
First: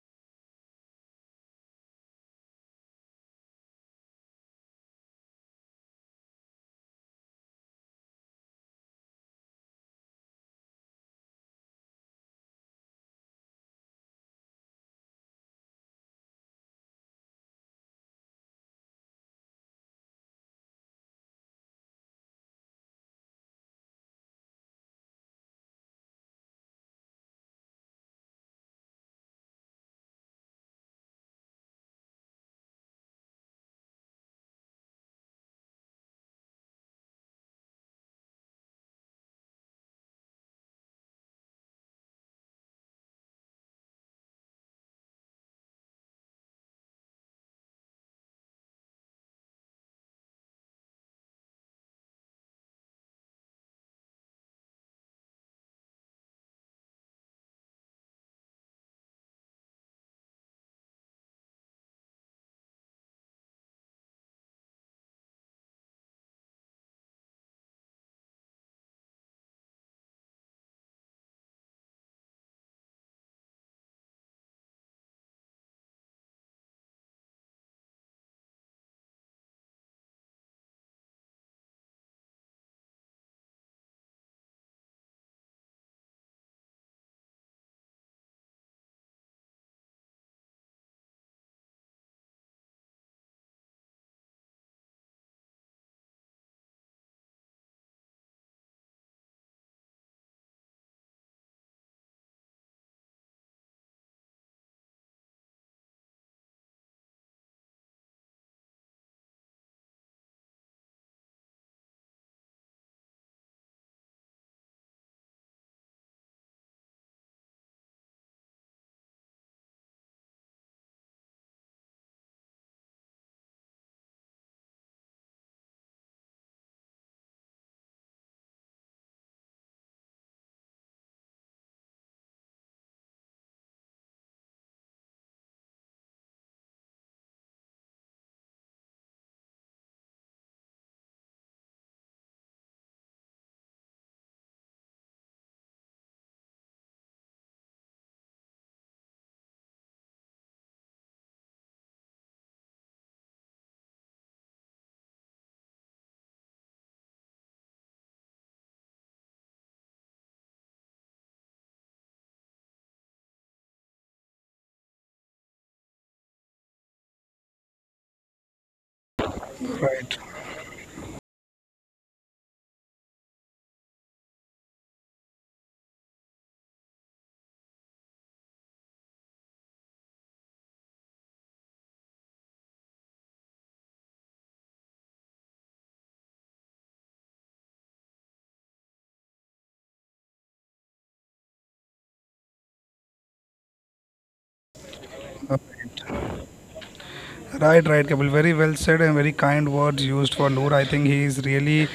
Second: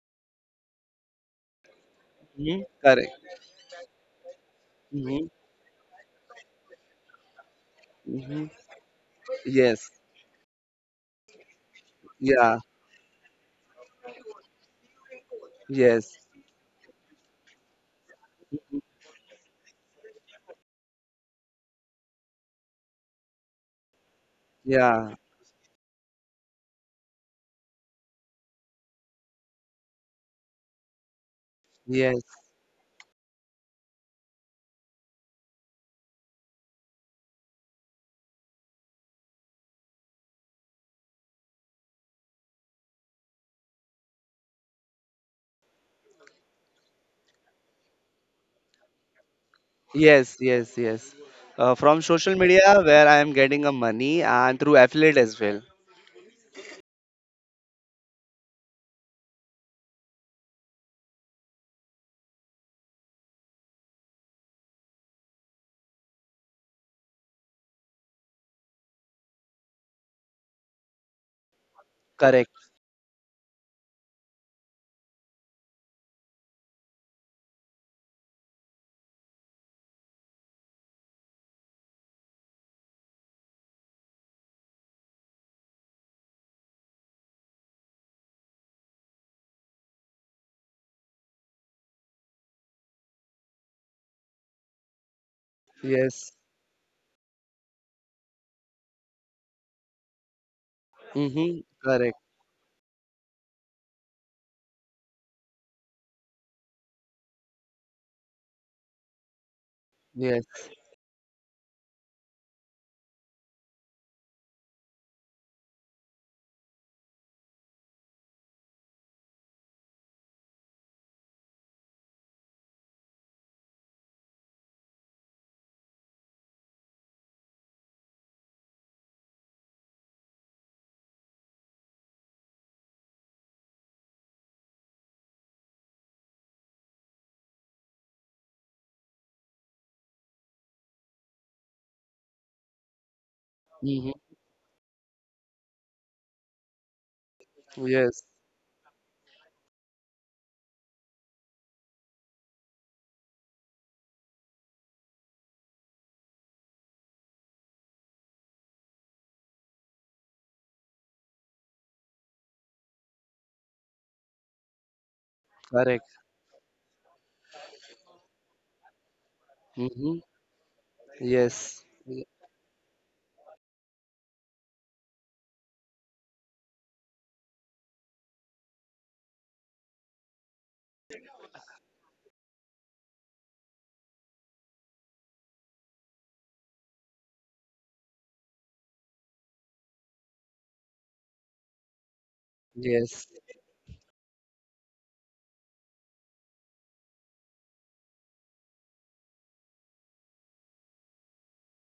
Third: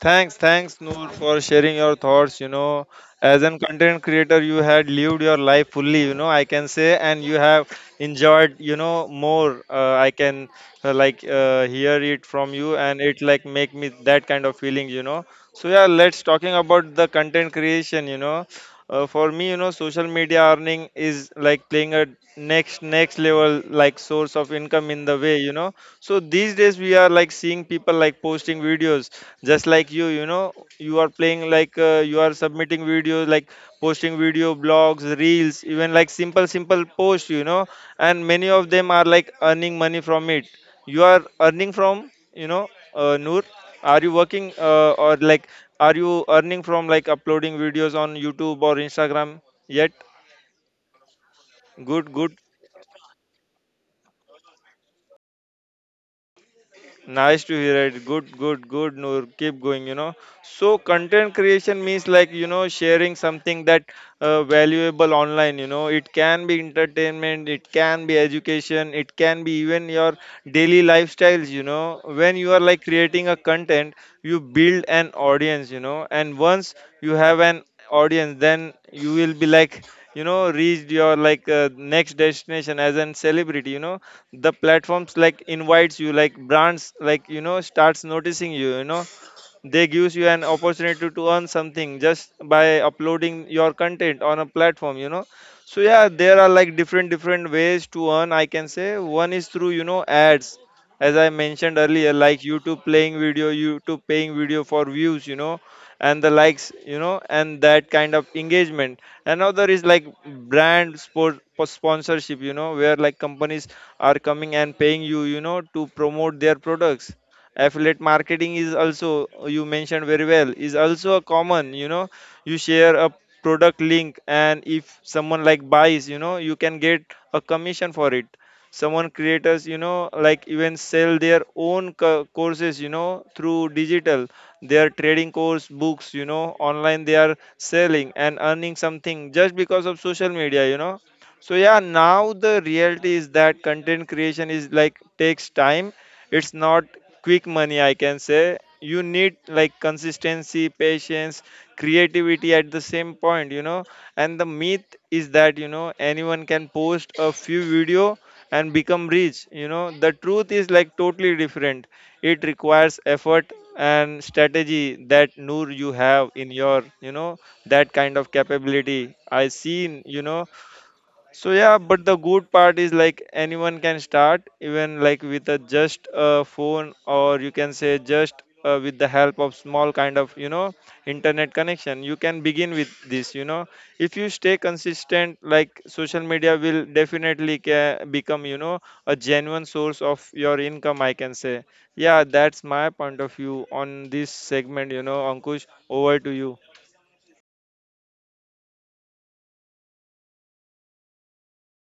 Thanks, thanks, Noor, for sharing your thoughts. You Mhm. know, Correct. as a content creator, you had lived your life fully, you know, I can say, and you have hmm enjoyed, you know, more. Yes. I can like hear it from Yeah. you, and it like make me that kind of feeling, you know. So, yeah, Yes. let's talking about the content creation, you know. For me, you know, social media earning is like playing a next level like source of income in Yeah. the way, you know. So these days we are like seeing people like posting videos, just like you know you are playing like, Yes. you are submitting videos like posting video blogs, reels, even like simple posts. And many of them are like earning money from it. You are earning from, Noor, are you working or like, are you earning from like uploading videos on YouTube or Instagram yet? Yes. Yes. Yes. From Good, social good. media, where I am getting a money and through affiliate as well. Nice to hear it. Good, good, good, Noor. Keep going, you know. So, content creation means like, you know, sharing something that valuable online, you know. It can be entertainment, it can be education, it can be even your daily lifestyles, you know. When Correct. you are like creating a content, you build an audience, you know. And once you have an audience, then you will be like, you know, reached your like next destination as an celebrity, you know. The platforms like invites you, like brands like, you know, starts noticing you. You know They gives you an opportunity to earn something just by uploading your content on a platform, you know. So yeah, Yes. there are like different ways to earn, I can say. One is through, you know, ads. As I Mm-hmm. mentioned earlier, Correct. like YouTube playing video, YouTube paying video for views, you know, and the likes, you know, and that kind of engagement. Another is like Yes. brand sport sponsorship, you know, where like companies are coming and paying you, you know, to promote their products. Affiliate marketing is also, you mentioned very well, is also a common, you know. You share a product link, and if someone like buys, you know, you can get a commission for it. Someone creators, you know, like even sell their own courses, you know, through digital. They are trading course books, you know, online. They are selling and earning something just because of social media, you know. So yeah, now the reality is that content Mm-hmm. creation is like takes time. It's not quick money, I can Yes. say. You need like consistency, patience, creativity at the same point, you know. And the myth is that, you know, anyone can post a few video and become rich, you know. The truth is like totally different. It requires effort and strategy that Noor you Correct. have in your, you know, that kind of capability I seen, right. Mm-hmm. you know. So yeah, Yes. but the good part is like anyone can start, even like with a just a phone, or you can say just with the help of small kind of, you know, internet connection. You can begin with this. You know, if you stay consistent, like social media will definitely become, you know, a genuine source of your income. I can say, yeah, that's my point Yes. of view on this segment. You know, Ankush, over to you. Right, right, Kapil. Very well said and very kind words used for Noor. I think he is really,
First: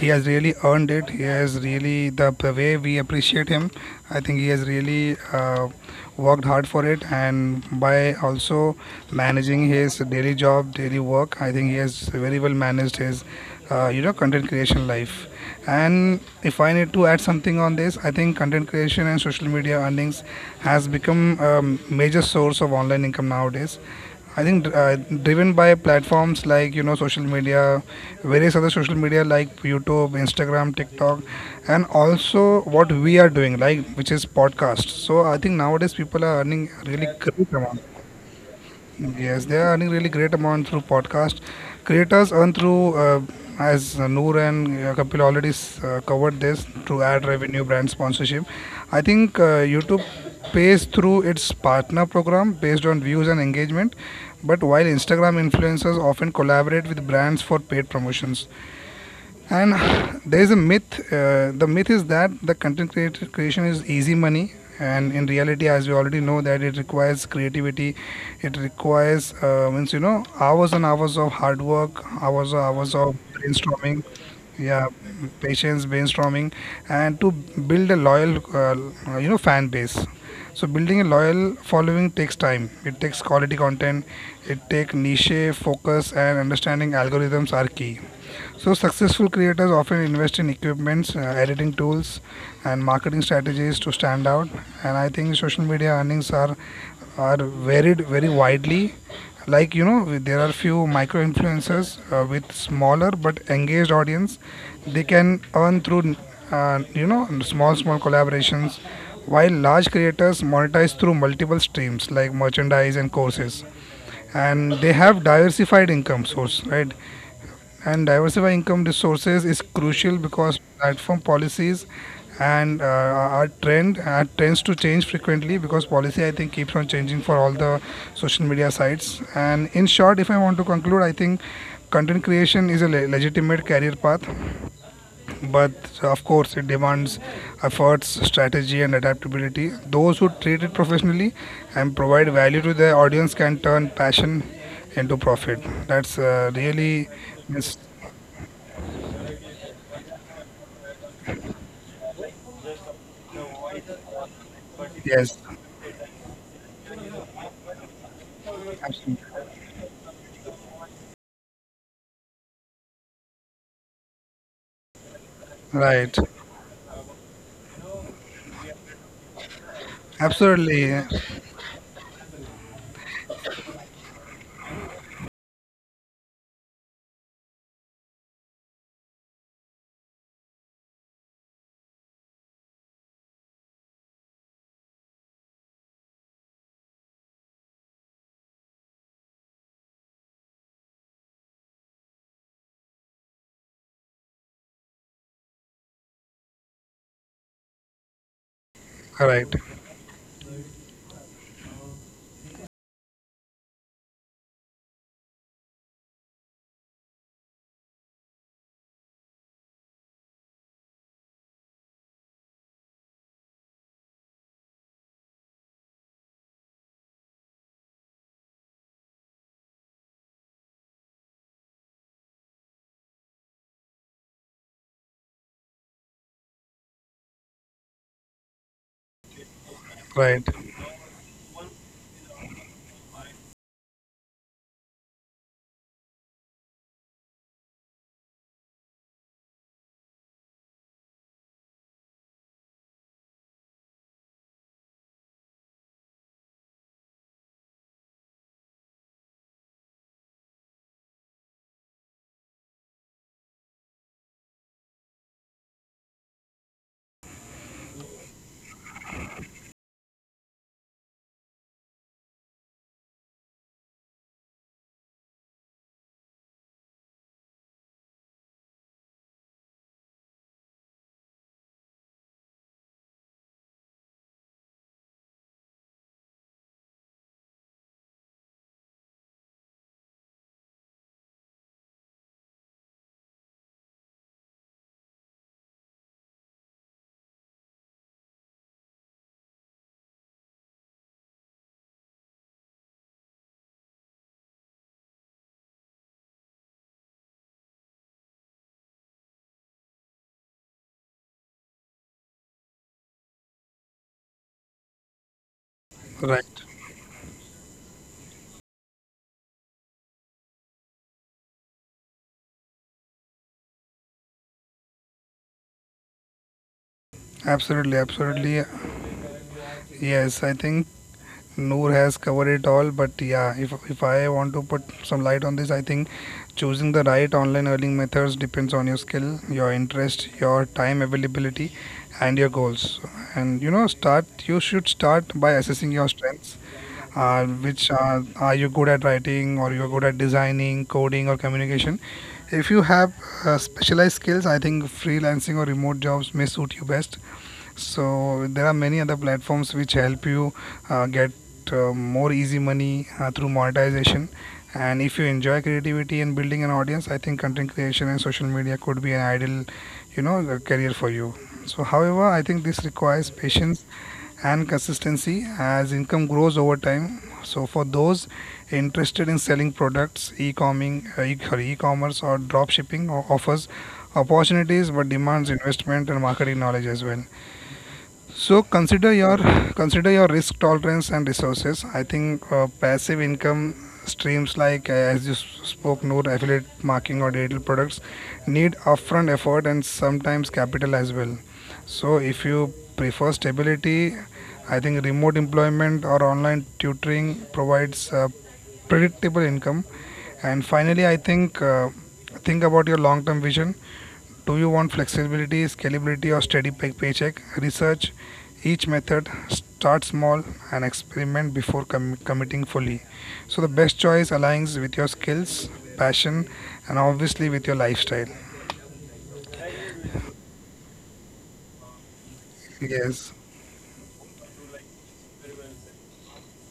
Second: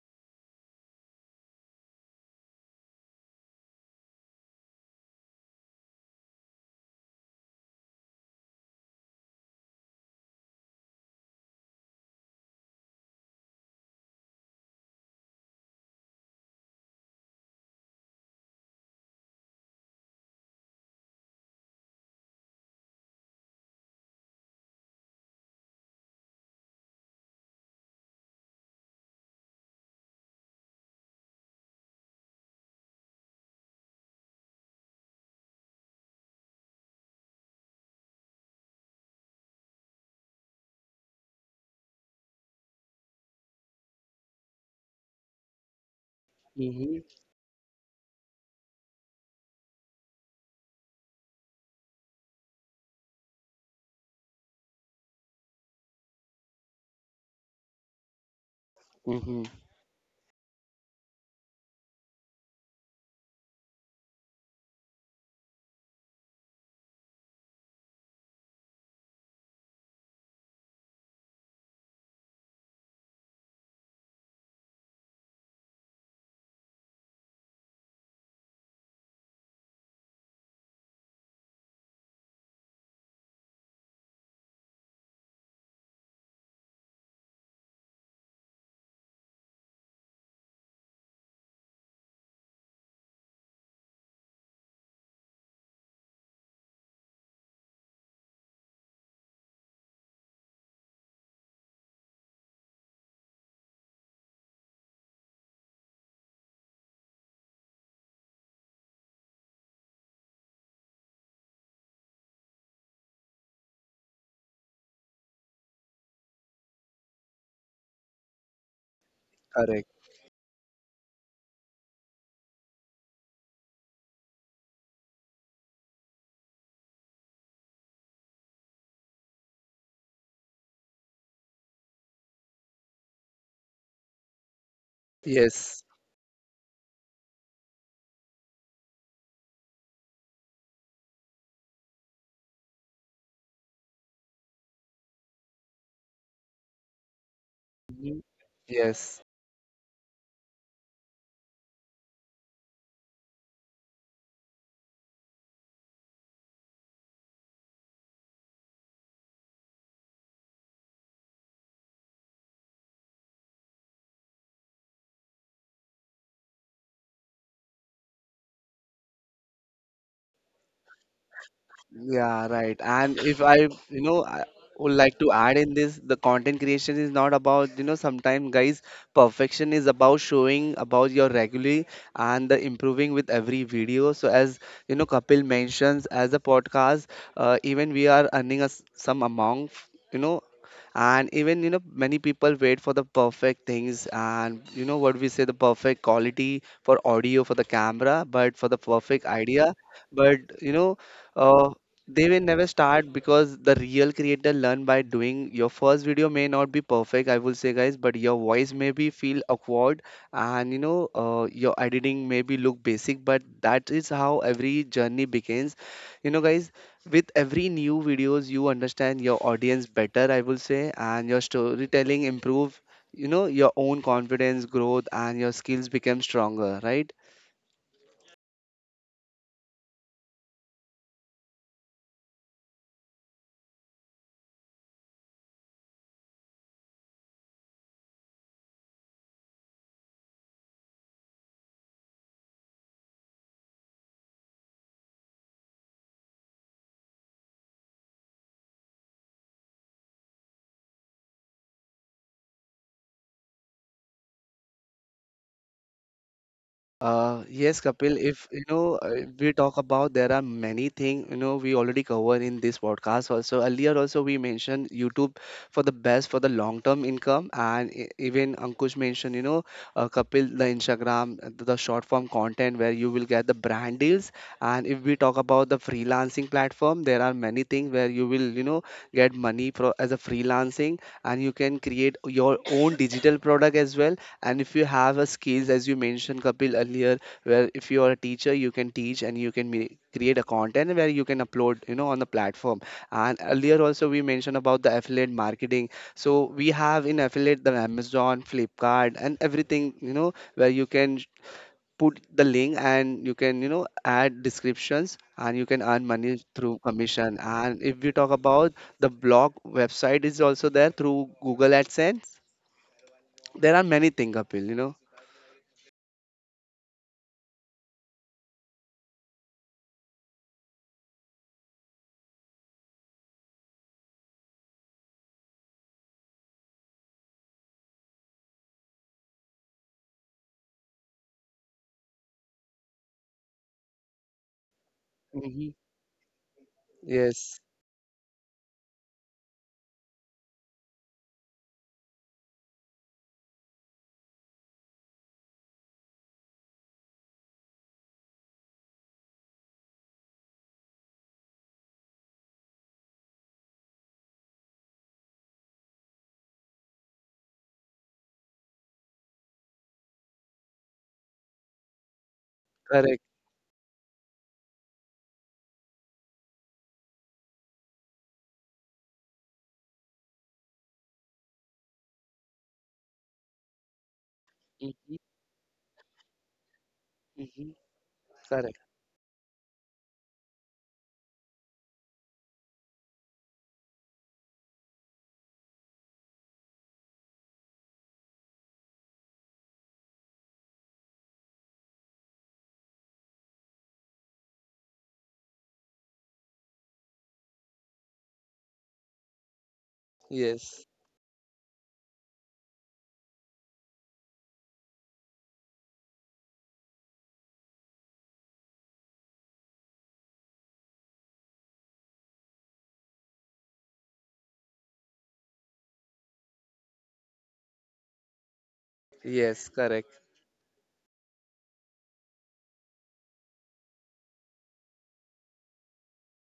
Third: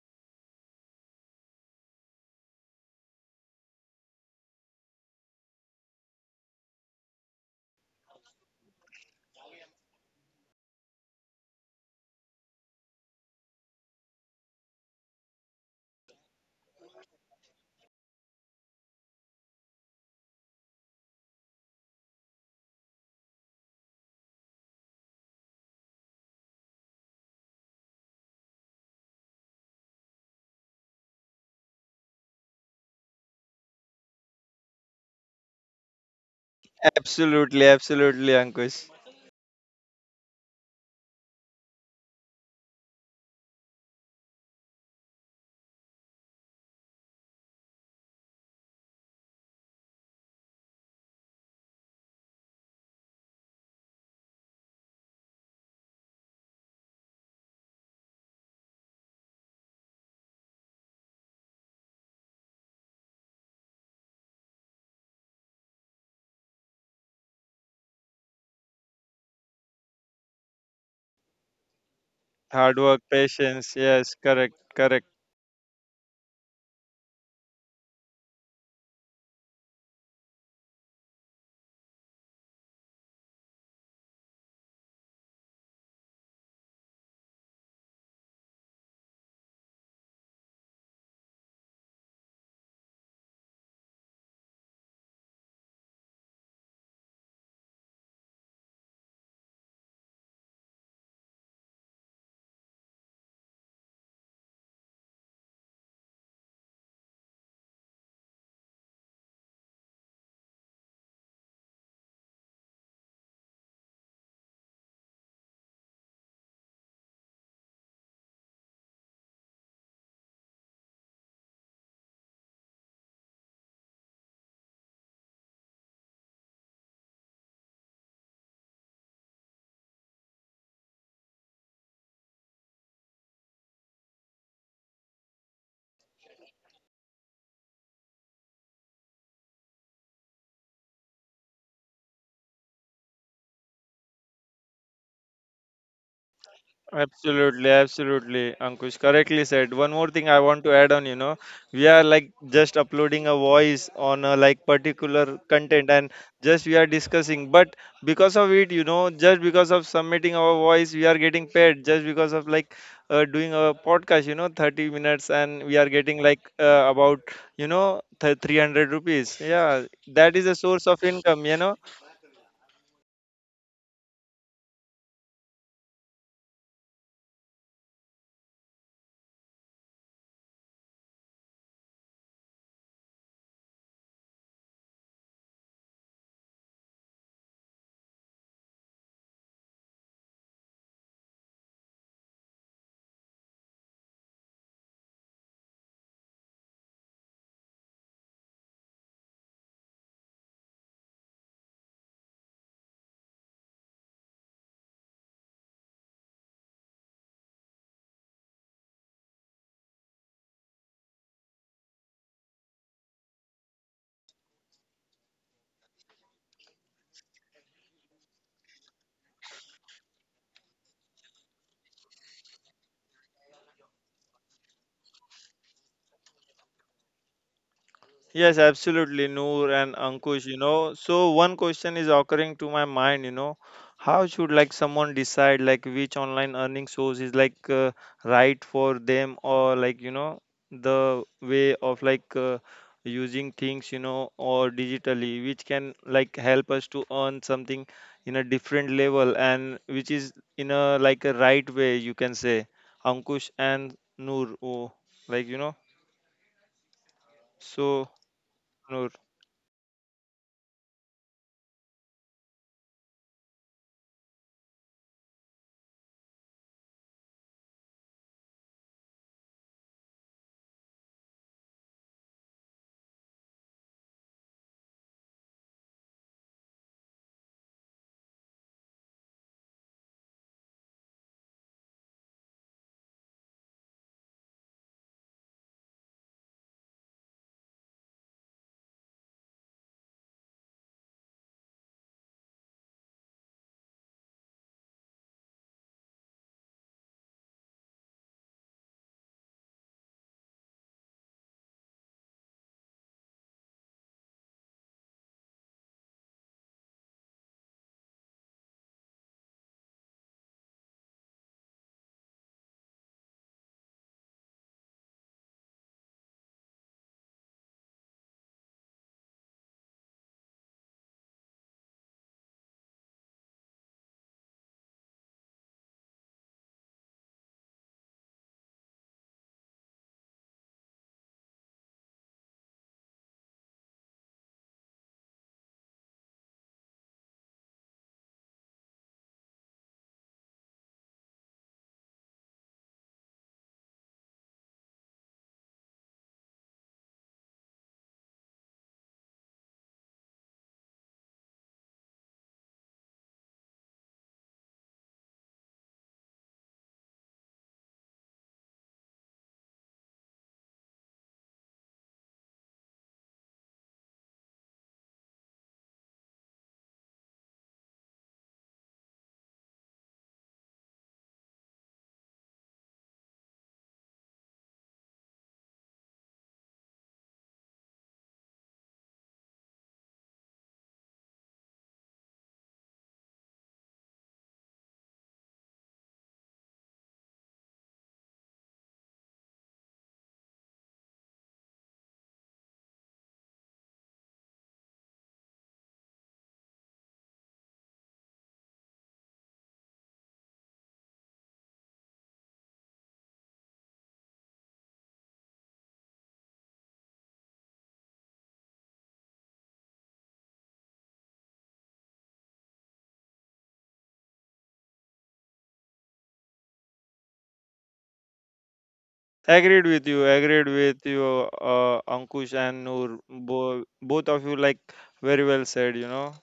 he has really earned it. He has really the way we appreciate him. I think he has really worked hard for it, and by also managing his daily job, daily work, I think he has very well managed his, content creation life. And if I need to add something on this, I think content creation and social media earnings has become a major source of online income nowadays. I think driven by platforms like, you know, social media, various other social media like YouTube, Instagram, TikTok, and also what we are doing, like, which is podcast. So I think nowadays people are earning really great Absolutely, amount. absolutely, Ankush. Yes, they are earning really great amount through podcast. Creators earn through, as Noor and Kapil already covered this, through Mm-hmm. ad revenue, brand sponsorship. I think YouTube pays through its partner program based on views and engagement. But while Instagram influencers often collaborate with brands for paid promotions, Mm-hmm. and there is a myth. The myth is that the creation is easy money, and in reality, as we already know, that it requires creativity. It requires means you know, hours and hours of hard work, hours and Hard hours work, of patience. brainstorming. Yes, correct, Yeah, correct. patience, brainstorming, and to build a loyal, fan base. So building a loyal following takes time. It takes quality content. It takes niche focus, and understanding algorithms are key. So, successful creators often invest in equipments, editing tools, and marketing strategies to stand out. And I think social media earnings are varied very widely. Like you know, there are few micro influencers with smaller but engaged audience. They can earn through you know, small small collaborations, while large creators monetize through multiple streams like merchandise and courses, and they have diversified income source, right? And diversify income resources is Correct. crucial because platform policies and are trend are trends to change frequently because policy, I think, keeps on changing for all the social media sites. And in short, if I want to conclude, I think content creation is a legitimate career path, but Yes. of course it demands efforts, strategy, and adaptability. Those who treat it professionally and provide value to their audience can turn passion into profit. That's really Absolutely, means Mm-hmm. absolutely. Ankush Yes. correctly said. One more thing I want to add on, you know, we are like just uploading a voice on a like Yes, particular content and just we are discussing. But because of it, you know, absolutely. just because of submitting our voice, we are getting paid. Just because of like doing a podcast, you know, 30 minutes and we are Right. getting like about, you know, 300 rupees. Yeah, that is a Absolutely. source Uh, of income, you know. Yeah, right. And if I, you know, I would like to add in this, the content creation is not about, you know, sometimes guys, perfection is about showing about your regularly and the improving with every video. So as, you know, Kapil mentions, as a podcast, even we are earning us some amount, you know, and even, you know, many people wait for the perfect things and, you know, what we say, the perfect quality for audio, for the camera, but for the perfect right. idea. But, you know, uh, they will never start because the real creator learn by doing. Your first video may not be perfect, I will say, guys, but your voice may be feel awkward, and you know, your editing may be look basic, but that is how every journey begins. You know, guys, with every new videos, you understand your audience better, I will say, and your storytelling improve. You know, your own confidence growth and your skills become stronger, right? Yes, absolutely, Noor and Right. Ankush, you know. So one question is occurring to my mind, you know, how should like someone decide like which online earning source is like right for them, or like, you know, the way of like using things, you know, or digitally, which can like help us to earn something in a different level and which is in a like a right way, you can say. Ankush and Noor, oh, like, you know, Yes, Kapil, so if you know, Noor. we talk about there are many things, you know, we already covered in this podcast also. Earlier also we mentioned YouTube for the best for the long-term income, and even Ankush mentioned, you know, Kapil, the Instagram, the short form content where you will get the brand deals. And if we talk about the freelancing platform, there are many things where you will, you know, get money for as a freelancing, and you can create your own digital product as well. And if you have a skills, as you mentioned, Kapil, earlier, where if you are a teacher, you can teach and you can make, create a content where you can upload, you know, on the platform. And earlier also we mentioned about the affiliate marketing. So we have in affiliate the Amazon, Flipkart, and everything, you know, where you can put the link and you can, you know, add descriptions and you can earn Right. money through commission. And if we talk about the blog website is also there through Google AdSense. There are many things, Kapil, you Absolutely. Absolutely. Yes, I think Noor has covered it all. But yeah, if I want to put some light on this, I think choosing the right online earning methods depends on your skill, your interest, your time availability, and your goals. And you know, start. You should start by know. assessing your strengths, Yes, which are you good at writing or you're good at designing, coding, or communication? If you have specialized skills, I think freelancing or remote jobs may suit you best. So there are many other platforms which help you get more easy money through monetization. And if you enjoy creativity and building an audience, I think content creation and social media could be an ideal career for you. So however, I think this requires correct. patience and consistency as income grows over time. So for those interested in selling products, e-commerce, or drop shipping offers opportunities but Mm-hmm, demands investment and marketing knowledge as well. mm-hmm, So correct. Consider your risk tolerance and resources. I think passive income streams like as you spoke, no, affiliate marketing or digital products need upfront effort and sometimes capital as well. So if you prefer stability, I think remote employment or online tutoring provides predictable income. And Yes, finally, I think about your long-term vision. Do you want flexibility, scalability, or steady paycheck? Research each method, start small, and experiment before committing fully. So, the best choice aligns with your skills, passion, and obviously with your lifestyle. yes, correct. Agreed with you. Agreed with you, Ankush and Yes, Noor. Both of you, like, very well said, you know.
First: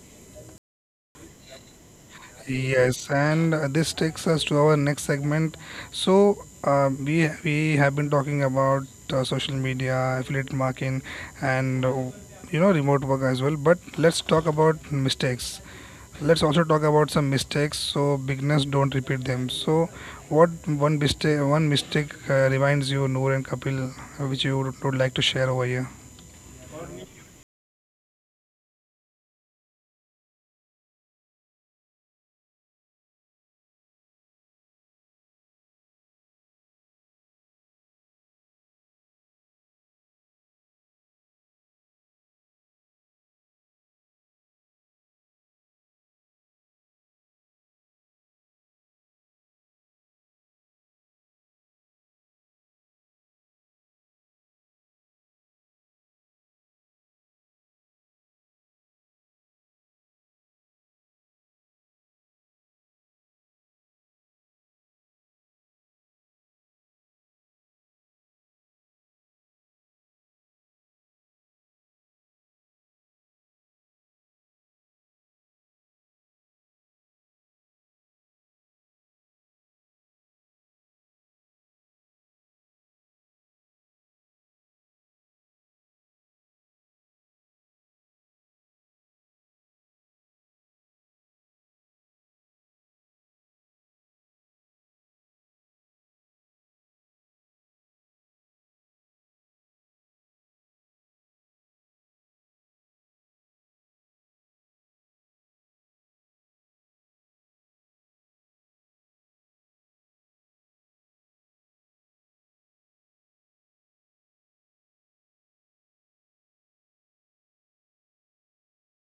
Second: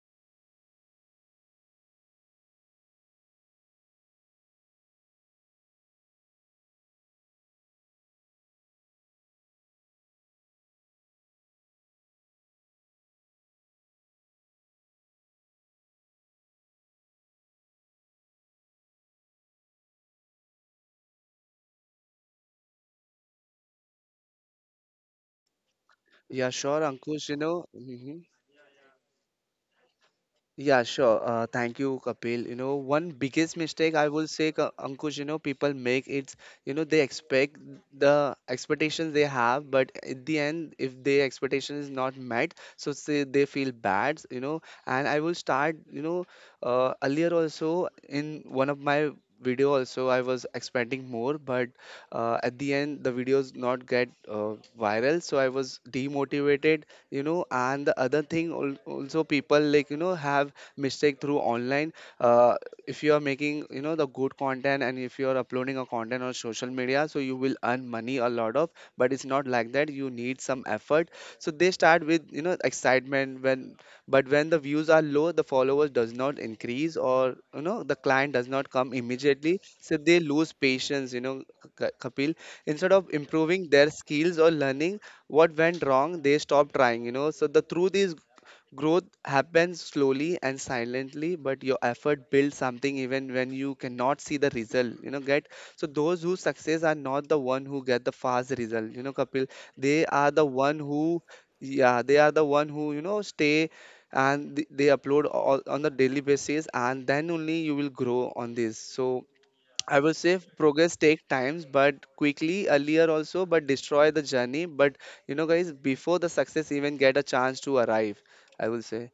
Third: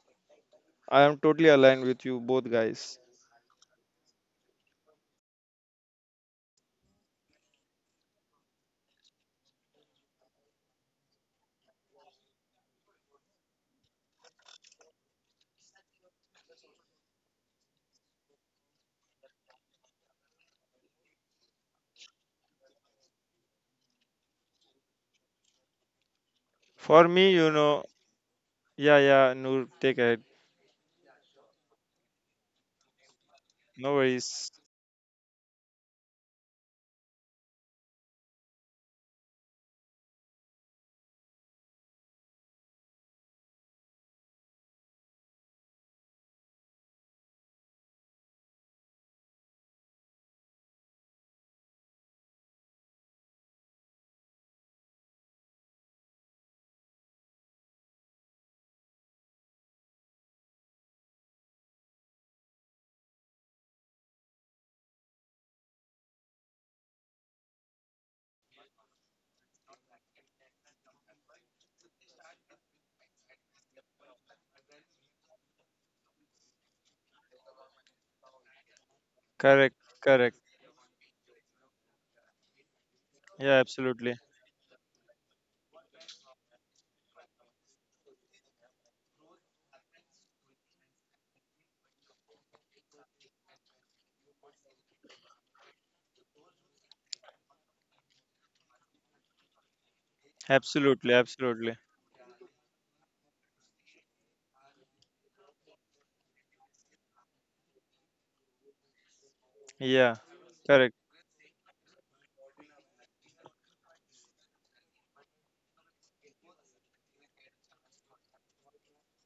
I am totally aligned with you, both guys. yes, and this takes us to our next segment. So we have been talking about social media, affiliate marketing, and remote work as well. But let's talk about mistakes. Let's also talk about some mistakes so beginners don't repeat them. So, what one mistake reminds you, Noor and Kapil, which you would like to share over here? Yeah, sure, For me, Ankush, you you know. know, yeah, yeah, Noor, take it. Yeah, sure. Thank you, Kapil. You know, one biggest No mistake I will worries. say, Ankush, you know, people make it's, you know, they expect the expectations they have, but at the end, if their expectation is not met, so say they feel bad, you know. And I will start, earlier also in one of my video also I was expecting more, but at the end the videos not get viral, so I was demotivated, you know. And the other thing also people like have mistake through online uh, if you are making, you know, the good content and if you are uploading a content on social media, so you will earn money a lot of, but it's not like that, you need some effort. So they start with, you know, excitement when, but when the views are low, the followers does not increase or, you know, the client does not come immediately, Correct, so they correct. lose patience, you know, Kapil, instead of Yeah, improving their absolutely. skills or learning what went wrong, they stopped trying, you know. So the truth is, growth happens slowly and silently, but your effort builds something even when you cannot see the result, you know, get. So those who success are not the one who get the fast result, you know, Kapil. They are the one Absolutely, who, absolutely. yeah, they are the one who, you know, stay and they upload all, on the daily basis, and then only you will grow on this. So I Yeah, will say correct. progress take times, but quickly earlier also, but destroy the journey. But you know, guys, before the success even get a chance to arrive, I will say.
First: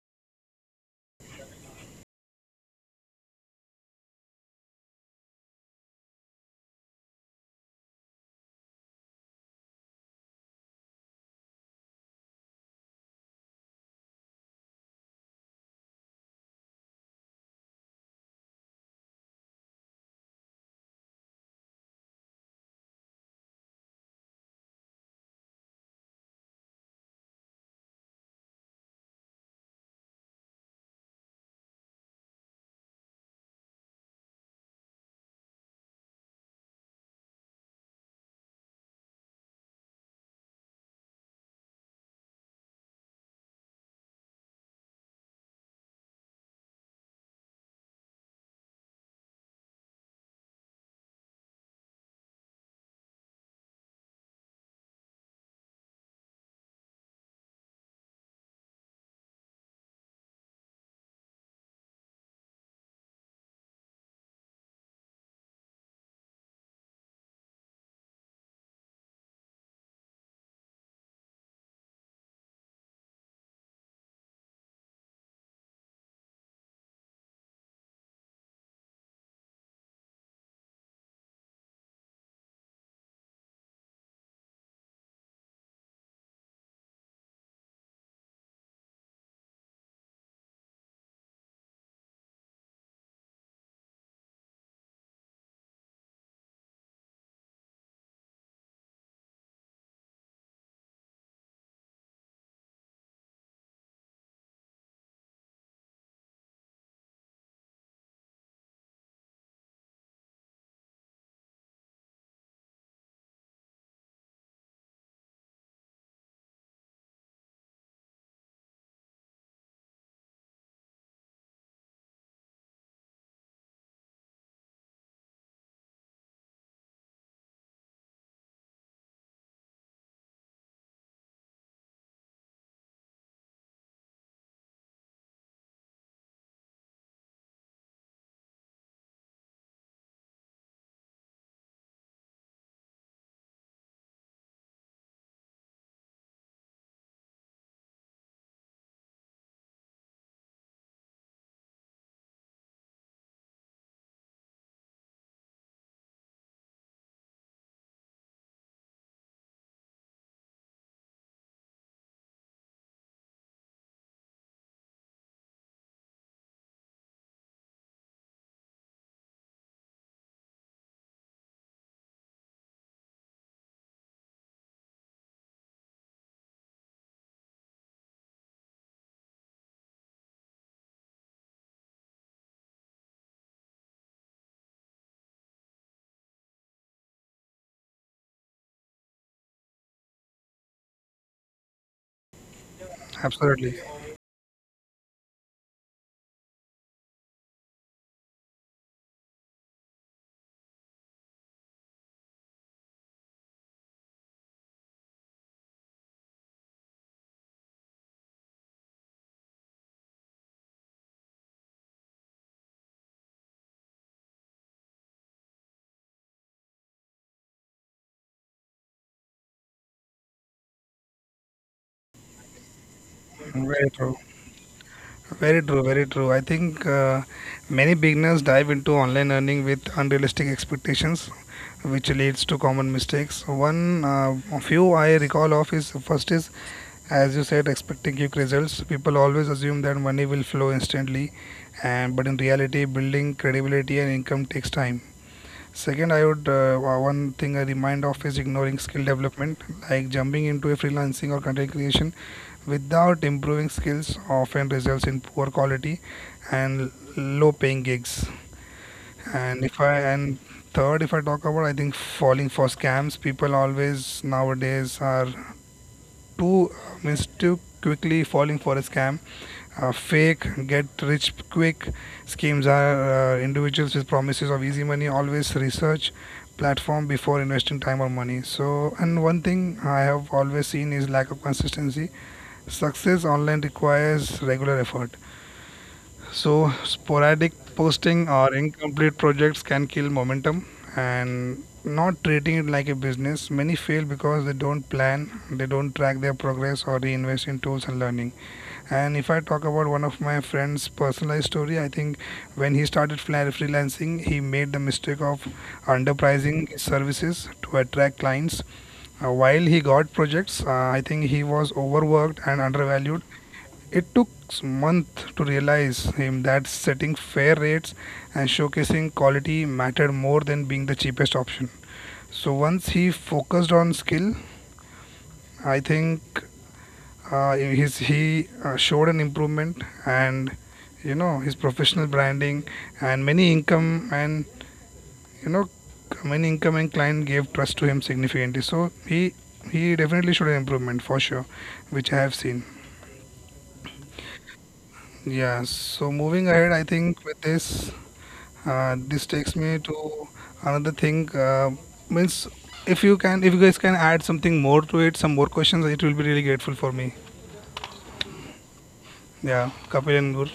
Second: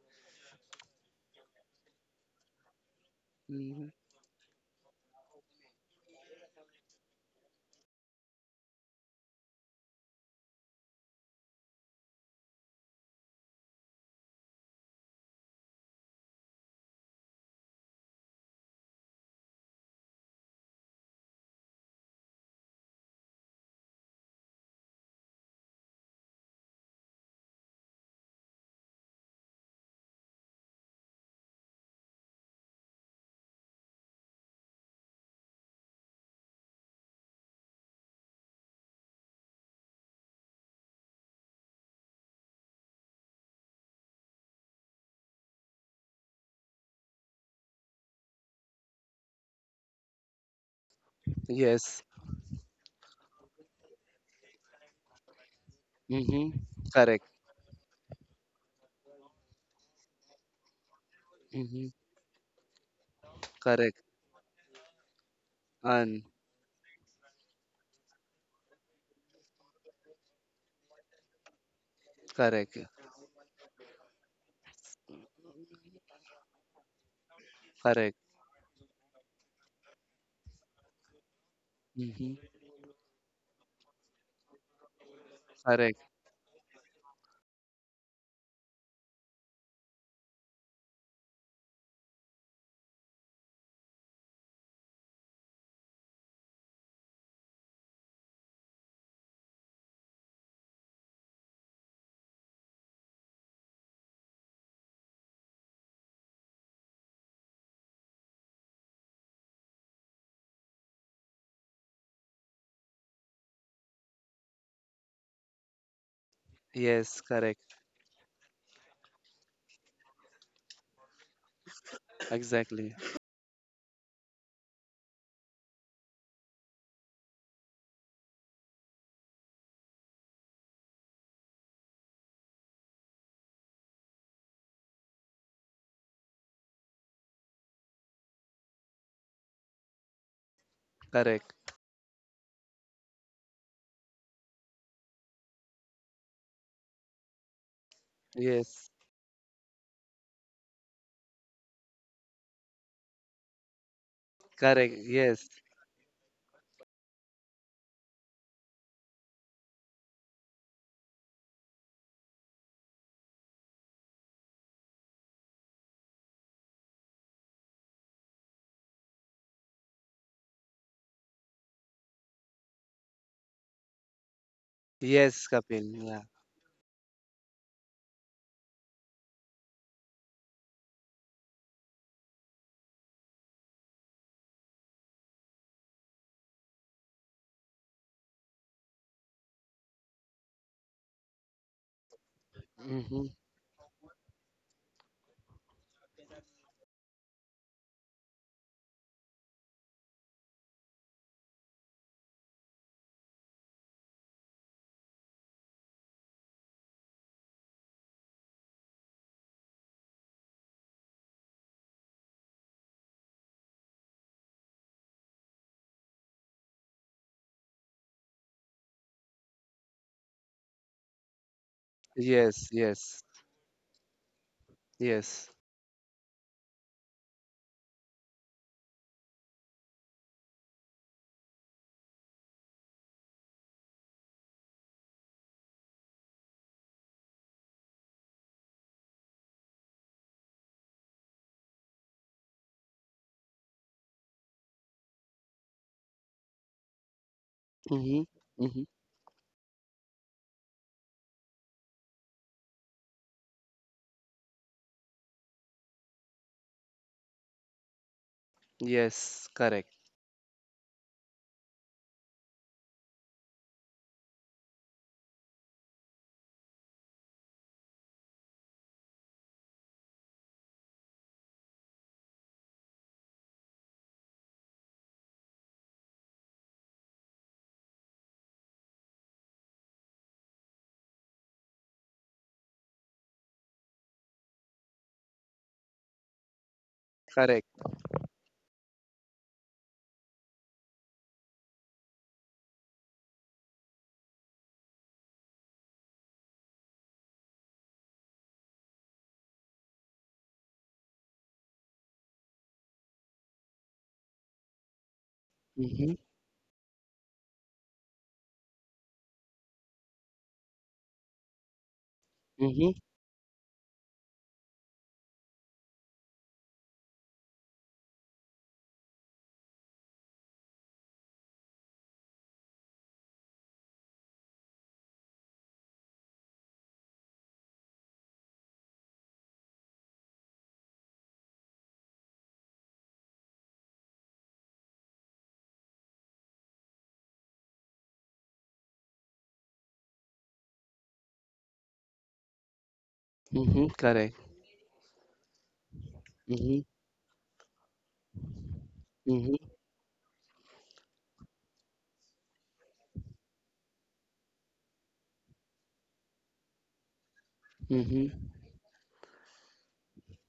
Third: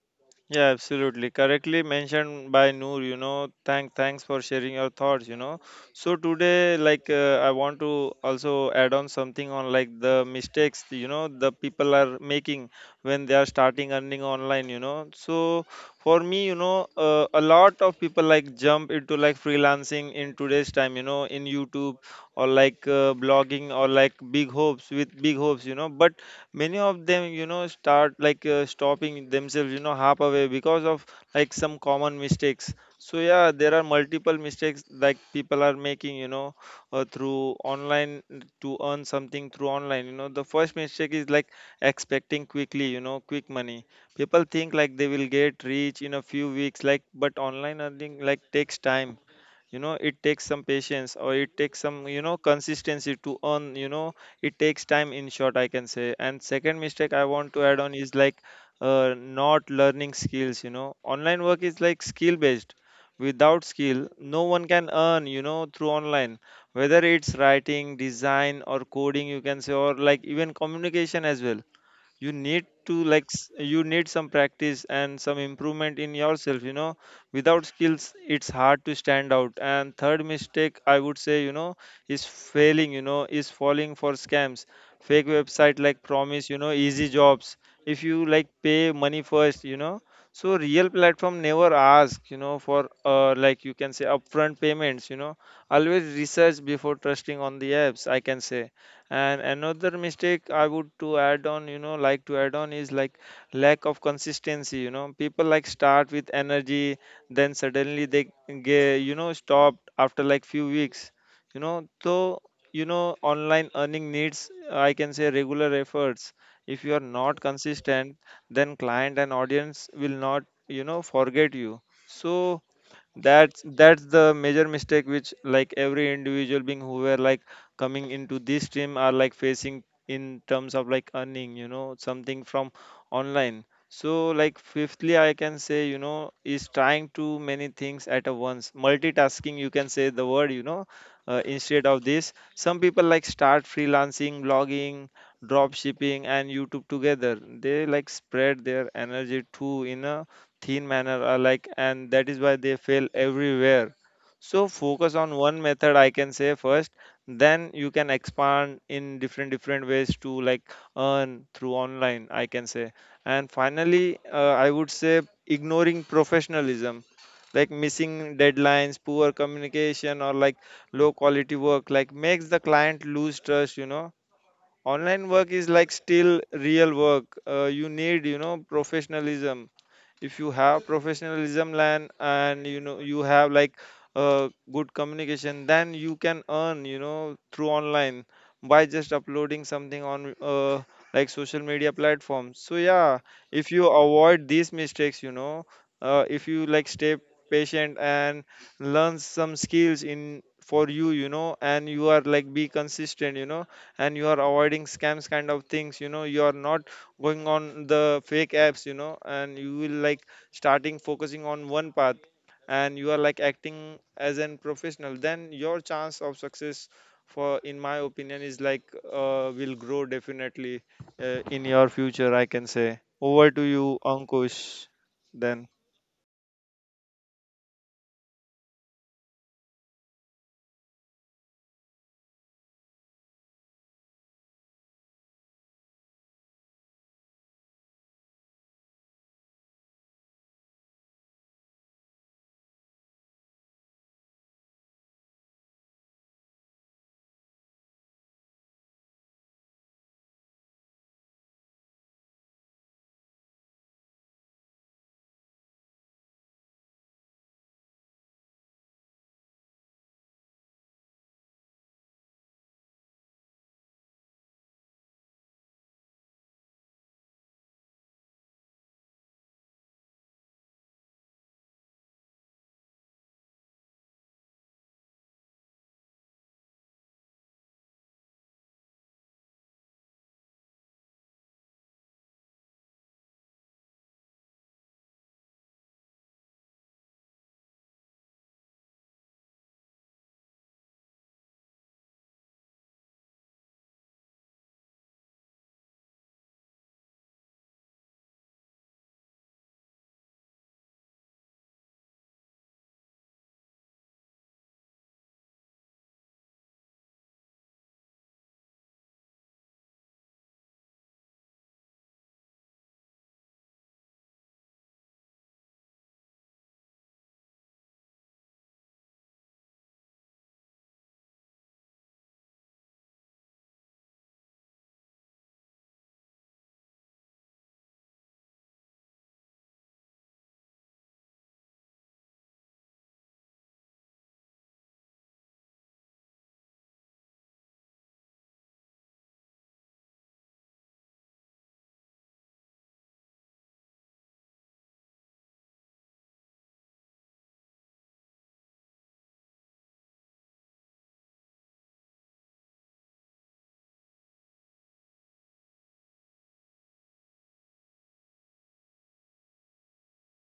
Yeah, absolutely. Correctly mentioned by Noor, you know, Hmm. thank thanks for sharing your thoughts, you know. So today like I want to also add on something on like the mistakes, you know, the people are making when they are starting earning online, you know. So for me, you know, a lot of people like jump into like freelancing in today's time, you know, in YouTube or like blogging, or like big hopes with big hopes, you know. But many of them, you know, start like stopping themselves, you know, half away because of like some common mistakes. So yeah, there are multiple mistakes like people are making, you know, through online, to earn something through online, you know. The first mistake is like expecting quickly, you know, quick money. People think like they will get rich in a few weeks, like, but online earning like takes time, you know. It takes some patience, or it takes Yes. some, you know, consistency to earn, you know. It takes time in short, I can say. And Hmm. second mistake Correct. I want to add on is like not learning skills, you know. Online work Hmm. is like skill based. Without Correct. skill, no one can earn, you know, through And online, whether it's writing, design, or coding, you can say, or like even communication as well. You correct. need to like you need some practice and some improvement in yourself, you know. Without Correct. skills, it's hard to stand out. And third mistake I would say, you know, Hmm. is falling for scams. Fake website Correct. like promise, you know, easy jobs if you like pay money first, you know. So real platform never ask, you know, for like you can say upfront payments, you know. Always research before trusting on the apps, I can say. And another mistake I would to add on, you know, like to add on is like lack of consistency, you know. People like start with energy, then suddenly they get, you know, stopped after like few weeks, you know. So, you know, online earning needs, I can say, regular efforts. If you are Yes. not Correct. consistent, then client and audience will not, you know, forget you. So Exactly. that's the major mistake which like every individual being who were like coming into this team are like facing in terms of like earning, you know, something from online. So like fifthly, I can say, you know, is trying too many things at a once, multitasking you can say the word, you know. uh, Correct. instead of this, some people like start freelancing, blogging, drop shipping and YouTube together. They like spread Yes. their energy too in a thin manner alike, and that is why they fail everywhere. So Correct. focus on Yes. one method, I can say, first. Then you can expand in different ways to like earn through online, I can say. And finally, I would say ignoring professionalism, like missing deadlines, poor communication, or like low quality work like makes the client lose trust, you know. Yes, Online work Kapil. is like Yeah. still real work. You need, you know, professionalism. If you have professionalism land and you know you have like good communication, then you can earn, you know, through online by just uploading something on like social media platforms, so Hmm. yeah. Absolutely, If you avoid these mistakes, you know, if you like stay patient and learn some skills in for you, you know, and you are like be consistent, you know, and you are avoiding scams kind of things, you know, you are not going on the fake apps, you know, and you will like starting focusing on one path, and you are like acting as an professional, then your chance of success for in my opinion is like will grow definitely in your future, I can Yes. say. Yes. Over to very you, true. Ankush. Yes. Very Then true, very true. I think many beginners dive into online earning with unrealistic expectations, which leads to common mistakes. One, a few I recall of is, first is, as you said, expecting quick results. People always assume that money will flow instantly, and but in reality, building credibility and income takes time. Second, I would, one thing I remind of Hmm. is ignoring Hmm. skill development, like jumping into a freelancing or content creation without improving skills often results in poor quality and low paying gigs. Yes. And if Correct. I and third, if I talk about, I think falling for scams, people always nowadays are too, means too quickly falling for a scam. Fake get rich quick schemes are individuals with promises of easy money. Always research platform before investing time or money. So, and one thing I have always seen is lack of consistency. Success online requires regular effort. So, sporadic Correct. posting or incomplete projects can kill momentum and not treating it like a business. Many fail because they don't plan, they don't track their progress or reinvest in tools and learning. And if I talk about one of my friend's personalized story, I think when he started freelancing, he made the mistake of underpricing his services to attract clients. While he got projects, I think he was overworked and Mhm, undervalued. It took months to realize him that setting fair rates and showcasing quality mattered more than being the cheapest option. So once he focused on skill, I think his he showed an improvement and you know his professional branding and many income and you know many incoming client gave trust to him significantly. So he definitely showed an improvement for sure, which I have seen. mhm, correct. Yeah, so moving ahead, I Mhm, think with this, this takes mhm, me to another thing. Means if you can, if you guys can add something more to it, some more questions, it will be really grateful for me. mhm, Yeah, Kapil and Noor.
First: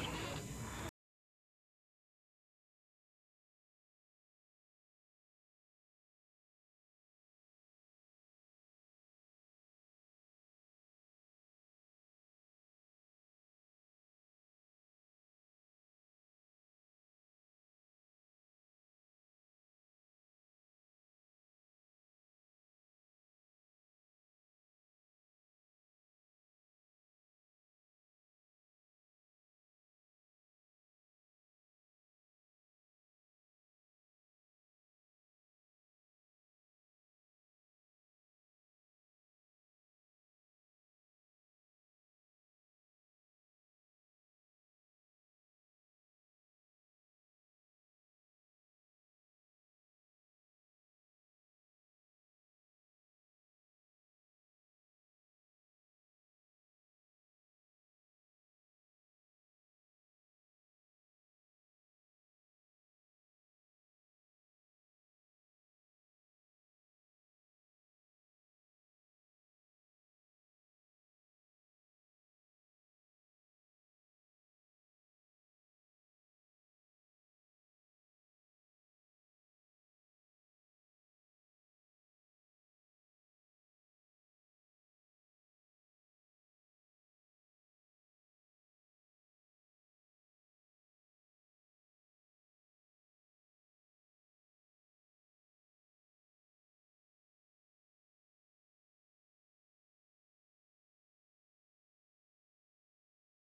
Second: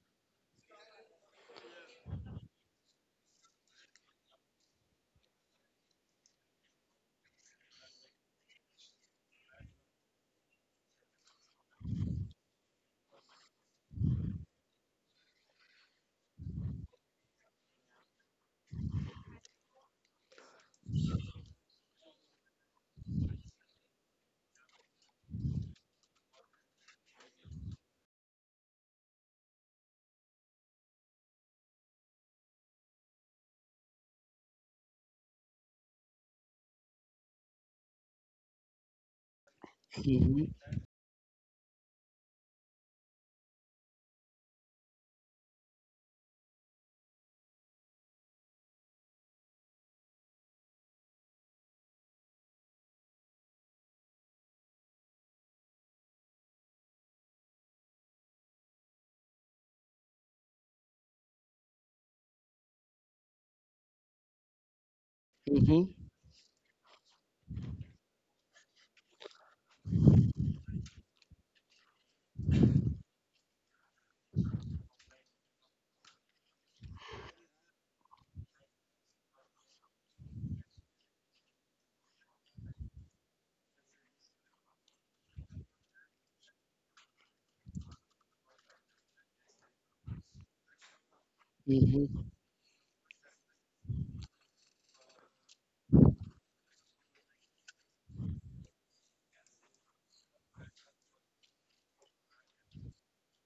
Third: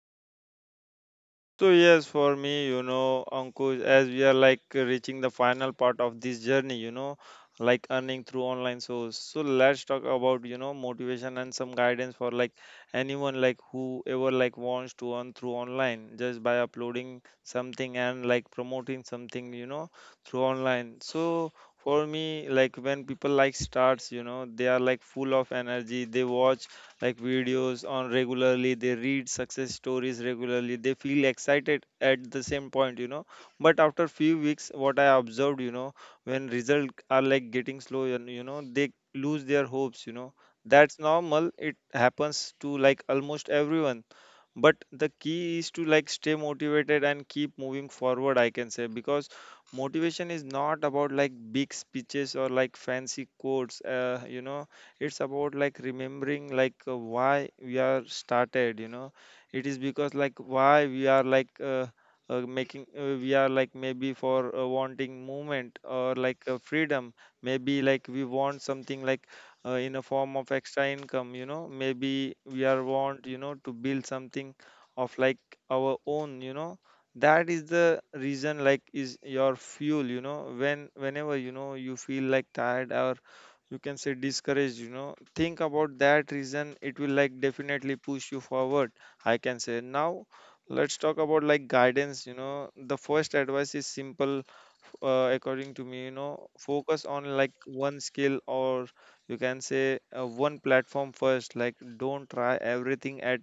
so yes, for me, you know, Ankush, as we are like reaching the final part of this journey, you know, like earning through online source. So let's talk about, you know, motivation and some guidance for like anyone like whoever like wants to earn through online just by uploading something and like promoting something, you know, through online. So for me, like when people like starts, you know, they are like full of energy. They watch like videos on regularly, they read success stories regularly, they feel excited at the same point, you know, but after few weeks what I observed, you know, when results are like getting slow and you know they lose their hopes, you know, mhm, that's normal, it happens to like almost everyone. But the key is to like stay motivated and keep moving forward, I can say, because motivation is not about like big speeches or like fancy quotes, you know, it's about like remembering like why we are started, you know. It is because like why we are like making we are like maybe for wanting movement mhm, or like freedom, maybe like we want something like in a form of extra income, you know, maybe we are want, you know, to build something of like our own, you know. That is the reason like is your fuel, you know, when whenever you know you feel like tired or you can say discouraged, you know, think about that reason, it will like definitely push you forward, I can say. Now let's talk about like mhm, guidance, you know. The first advice is simple. According to me, you know, focus on like one skill or you can say one platform first. Like don't try everything at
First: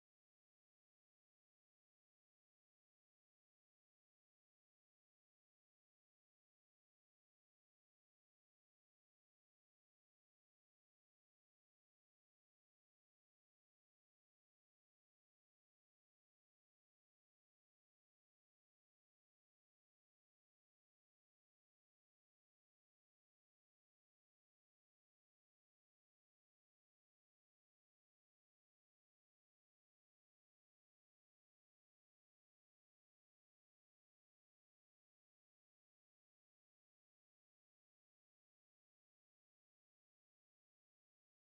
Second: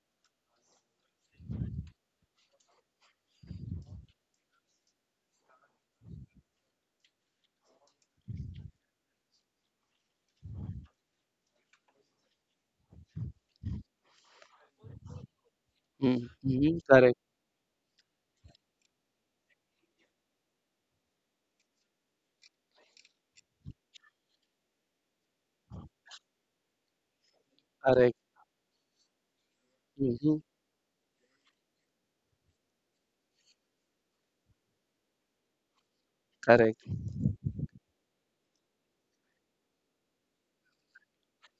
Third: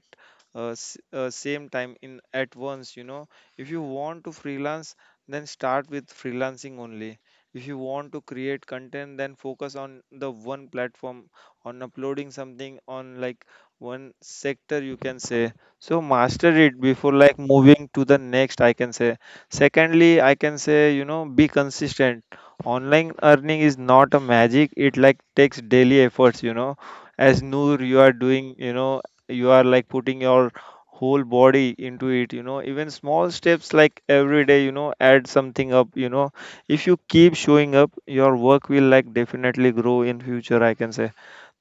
same time in at once, you know. If you want to freelance, then start with freelancing only. If you want to create content, then focus on the one platform, on uploading something on like one sector, you can say. So mhm, master mhm, it before correct, like moving to the next, I can say. Secondly, I can say, you know, be consistent. Online earning is not a magic. It like takes daily efforts, you know. As Noor, you are correct. doing, you know, you are like putting Mhm, your whole body into it, you know. Even small steps like every day, you know, add something up, you know. correct. If you keep showing up, your work will like definitely grow in future, I can say.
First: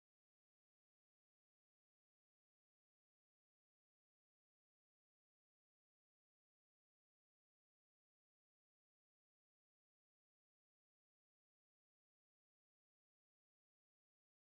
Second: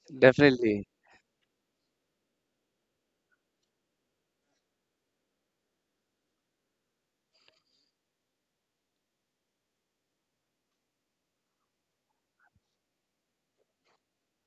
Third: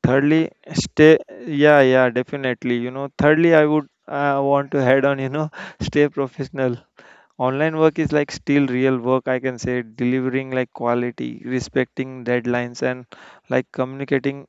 Thirdly, Definitely. stay, yeah, yeah, definitely, you know. Thirdly, I would want to head on, you know, stay professional. Online work is like still real work, I can say, delivering like quality, respecting deadlines, and like communicating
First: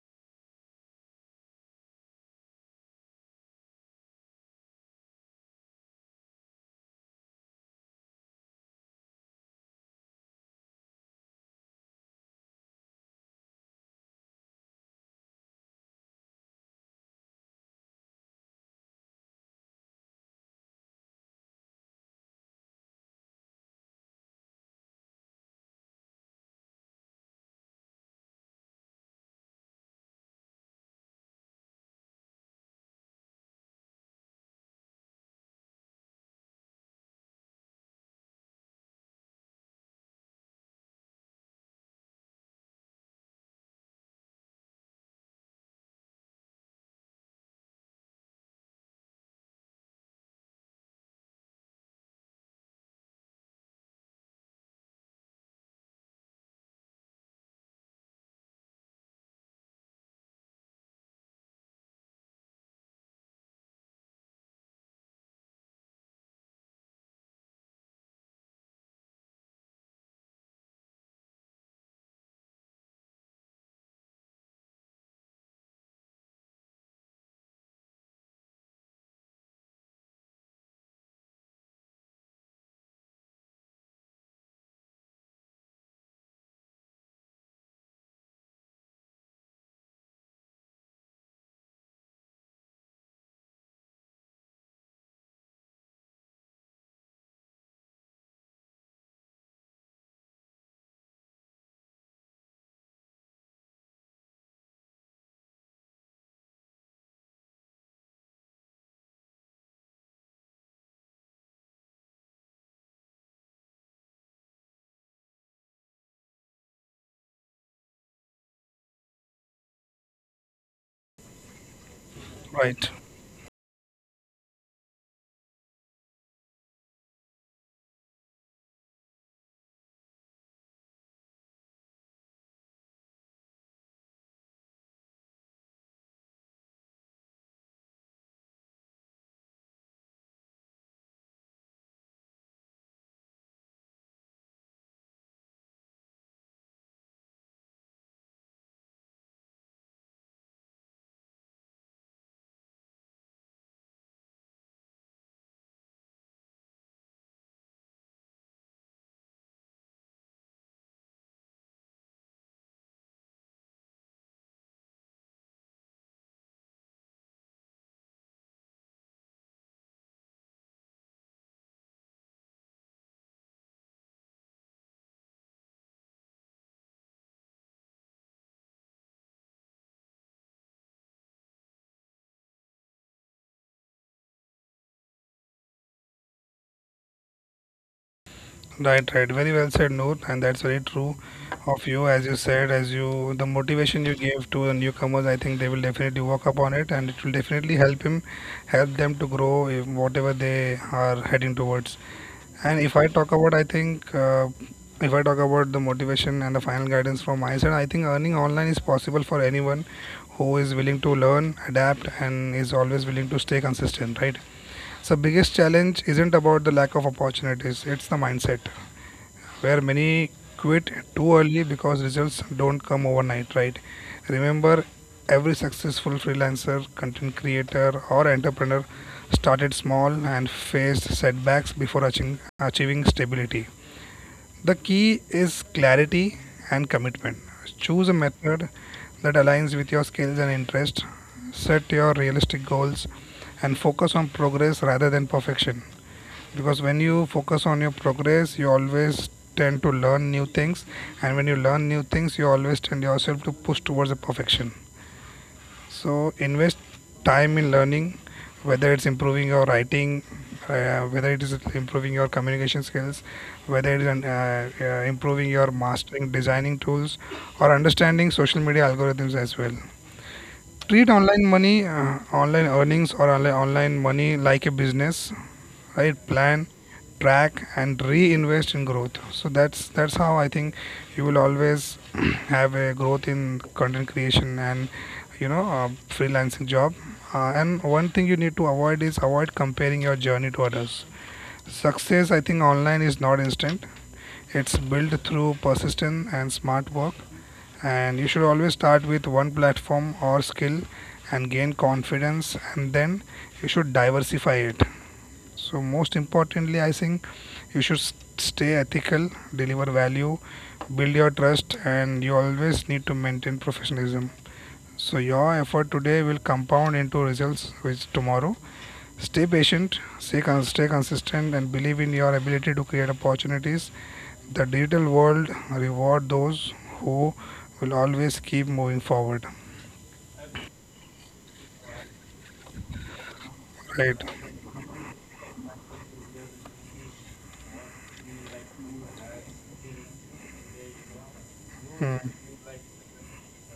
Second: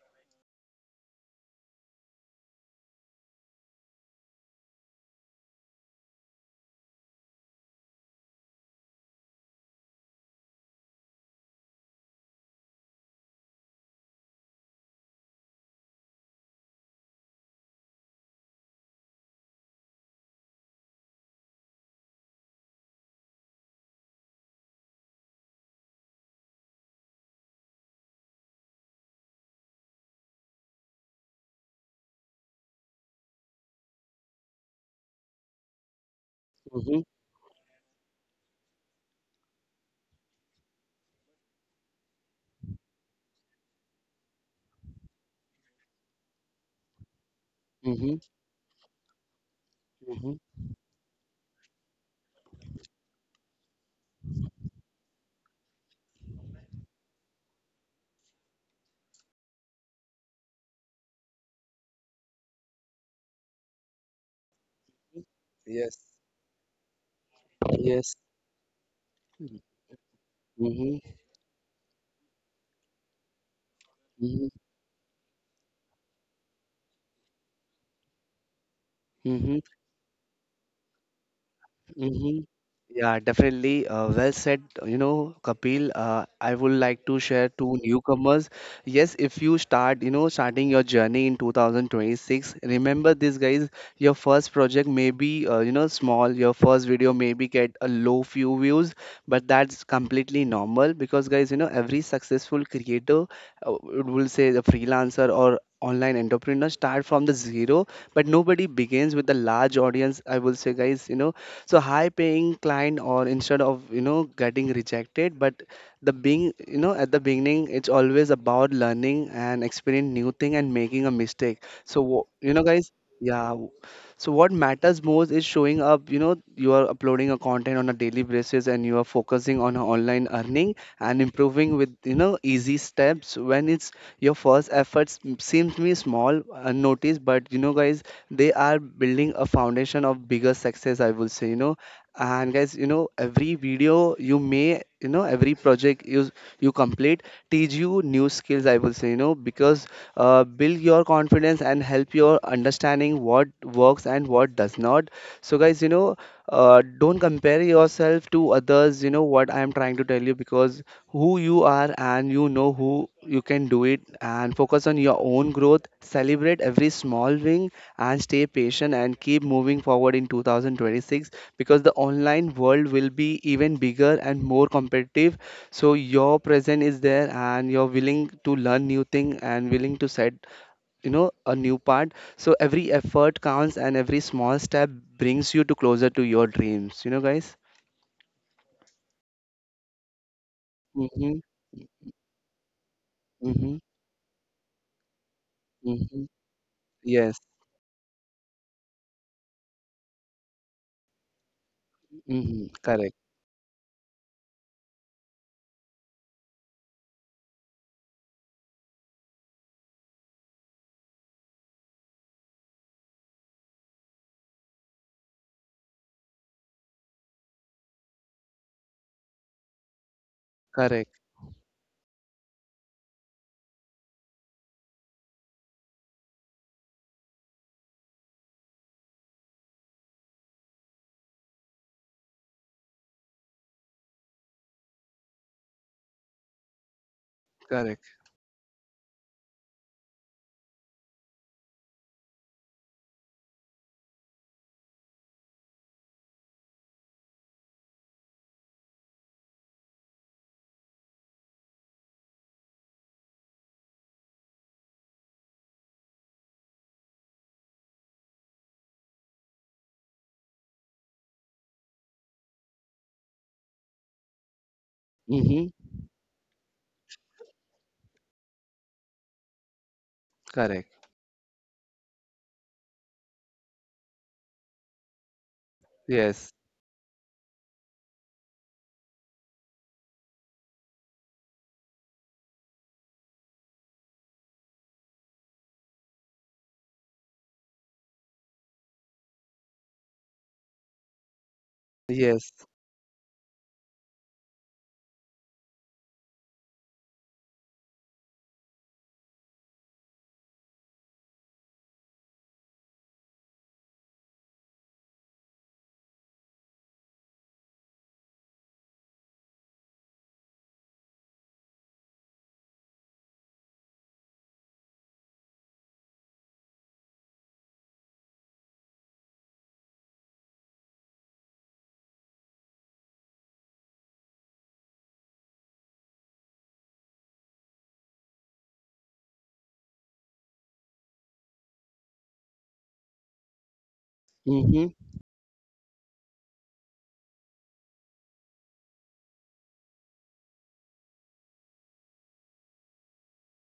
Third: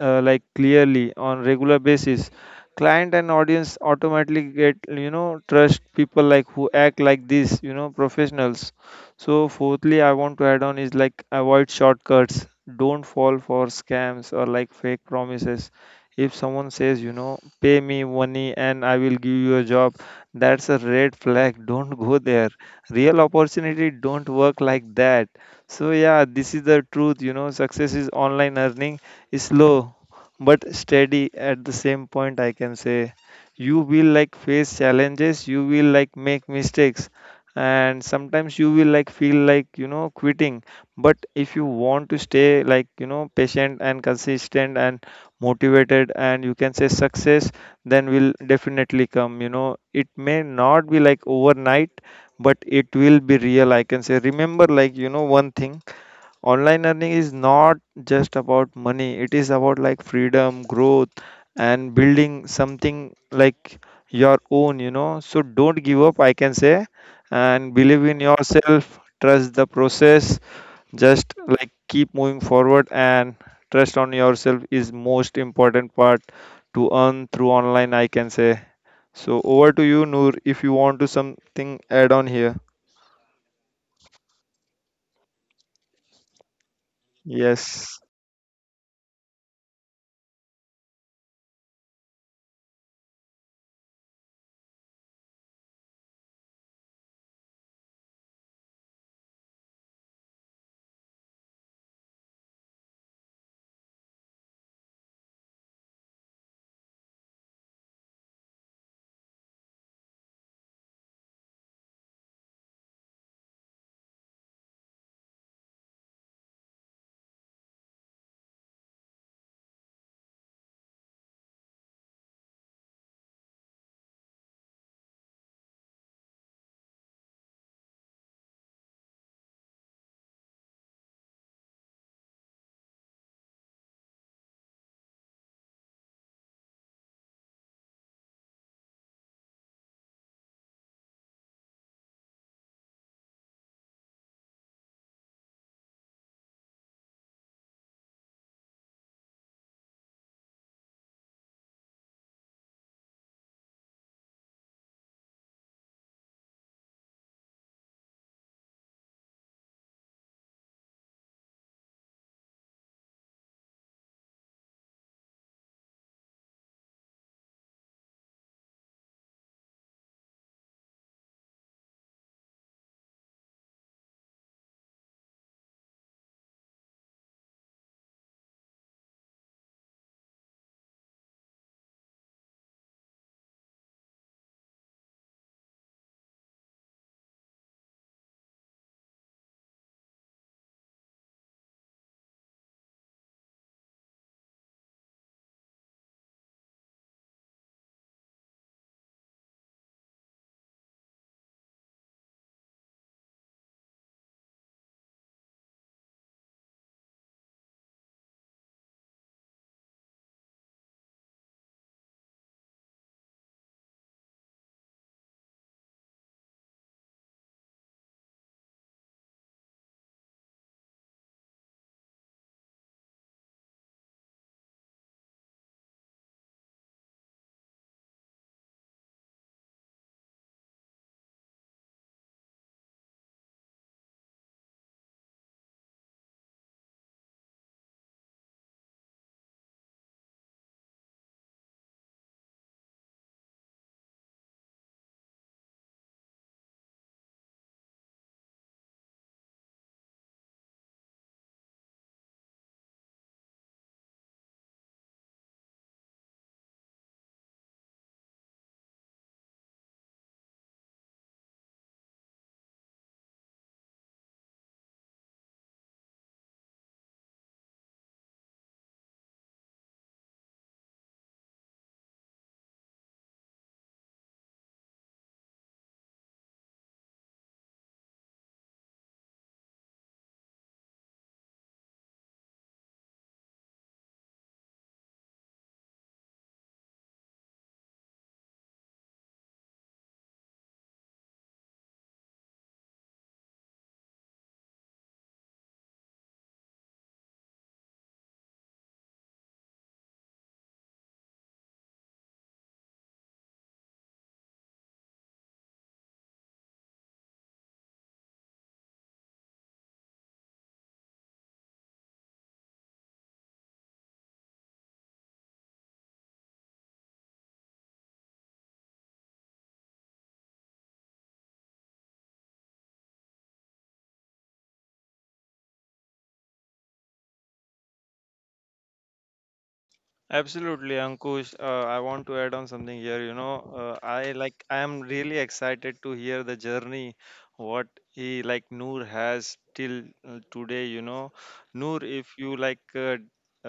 like clearly on regular basis. Client and audience automatically get you know trust people like who act like this, you know, professionals. So fourthly, I want to add on is like avoid shortcuts. Don't fall for scams or like fake promises. If someone says, you know, pay me money and I will give you a job, that's a red flag. Don't go there. Real opportunity don't work like that. So yeah, this is the truth. You know, success is online earning is slow but steady at the same point, I can say. You will like face challenges, you will like make Mhm, mistakes, and sometimes you will like feel like you know quitting, but if you want to stay like you know patient and consistent and motivated, and you can say success then mhm, will definitely come, you know. It mhm. may not be like overnight, but it will be real, I can say. Remember like you know one thing, online earning is not just about money, it is about like freedom, growth, and building something like your own, you know. So don't Yes, give up, I can say, and believe yes. in yourself, trust the process, Mhm, just like keep moving forward, and trust on mhm, yourself is most important part to earn through online, I can say. So mhm. over to you, Noor, if you want to something add on Mm-hmm. here. Yeah, definitely. Well said, you know, Kapil. I would like to share two Yes, newcomers. Yes, if you start, you know, starting your journey in 2026, remember this, guys. Your first project may be, you know, small. Your first video maybe get a low few views, but that's completely normal because, guys, you know, every successful creator, will say the freelancer or online entrepreneur start from the zero, but nobody begins with a large audience, I will say, guys, you know. So high paying client or instead of, you know, getting rejected, but the being, you know, at the beginning, it's always about learning and experience new thing and making a mistake. So you know, Right, guys, yeah, so what matters most is showing up, you know. You are uploading a content on a daily basis and you are focusing on online earning and improving with, you know, easy steps. When it's your first efforts seems to be small unnoticed, but you know, guys, they are building a foundation of bigger success, I will say, you know. And guys, you know, every video you may, you know, every project you you complete teach you new skills, I will say, you know, because build your confidence and help your understanding what works and what does not. So guys, you know, don't compare yourself to others, you know what I am trying to tell you, because who you are and you know who you can do it, and focus on your own growth, celebrate every small win, and stay patient and keep moving forward in 2026, because the online world will be even bigger and more competitive. So your present is there and you're willing to learn new thing and willing to set, you know, a new part. So every effort counts and every small step brings you to closer to your dreams, you know, guys. right. Very well said, Noor, and that's very true Mm-hmm, of you. As you said, as you the mm-hmm, motivation you gave to the newcomers, I think they will mm-hmm. definitely work upon it, and it will Yes. definitely help him, help them to grow in whatever they are heading towards. Mm-hmm. And if I Correct. talk about, I think, if I talk about the motivation and the final guidance from my side, I think earning online is possible for anyone who is willing to learn, adapt, and is always willing to stay consistent, right? So, biggest challenge isn't about the lack of opportunities, it's the mindset where many quit Correct. too early because results don't come overnight, right? Remember, every successful freelancer, content creator, or entrepreneur started small and faced setbacks before achieving stability. The key is clarity and commitment. Choose a Correct. method that aligns with your skills and interests, set your realistic goals, and focus on progress rather than perfection, because when you focus on your progress you always tend to learn new things, and when you learn new things you always tend yourself to push towards the perfection. So invest time in learning, whether it's improving your writing, whether it is improving your communication skills, whether it is improving your Mm-hmm. mastering designing tools or understanding social media algorithms as well. Correct. Treat online money, online earnings, or online money like a business. Right Yes. plan, track, and reinvest in growth. So that's how I think you will always have a growth in content creation and you know freelancing job. And one thing you need to avoid is avoid comparing your journey to others. Success, I Yes. think, online is not instant, it's built through persistence and smart work. And you should always start with one platform or skill and gain confidence, and then you should diversify it. So most importantly, I think you should stay ethical, deliver value, build your trust, and you always need to maintain professionalism. So your effort today will compound into results which tomorrow. Stay patient, stay consistent, and believe in your ability to create opportunities. The digital world reward those who will always keep moving forward. absolutely, Ankush. I want to add on something here. You know, Right. I like I am really excited to hear the journey what he like Noor has till today. You know, Noor, if you like uh,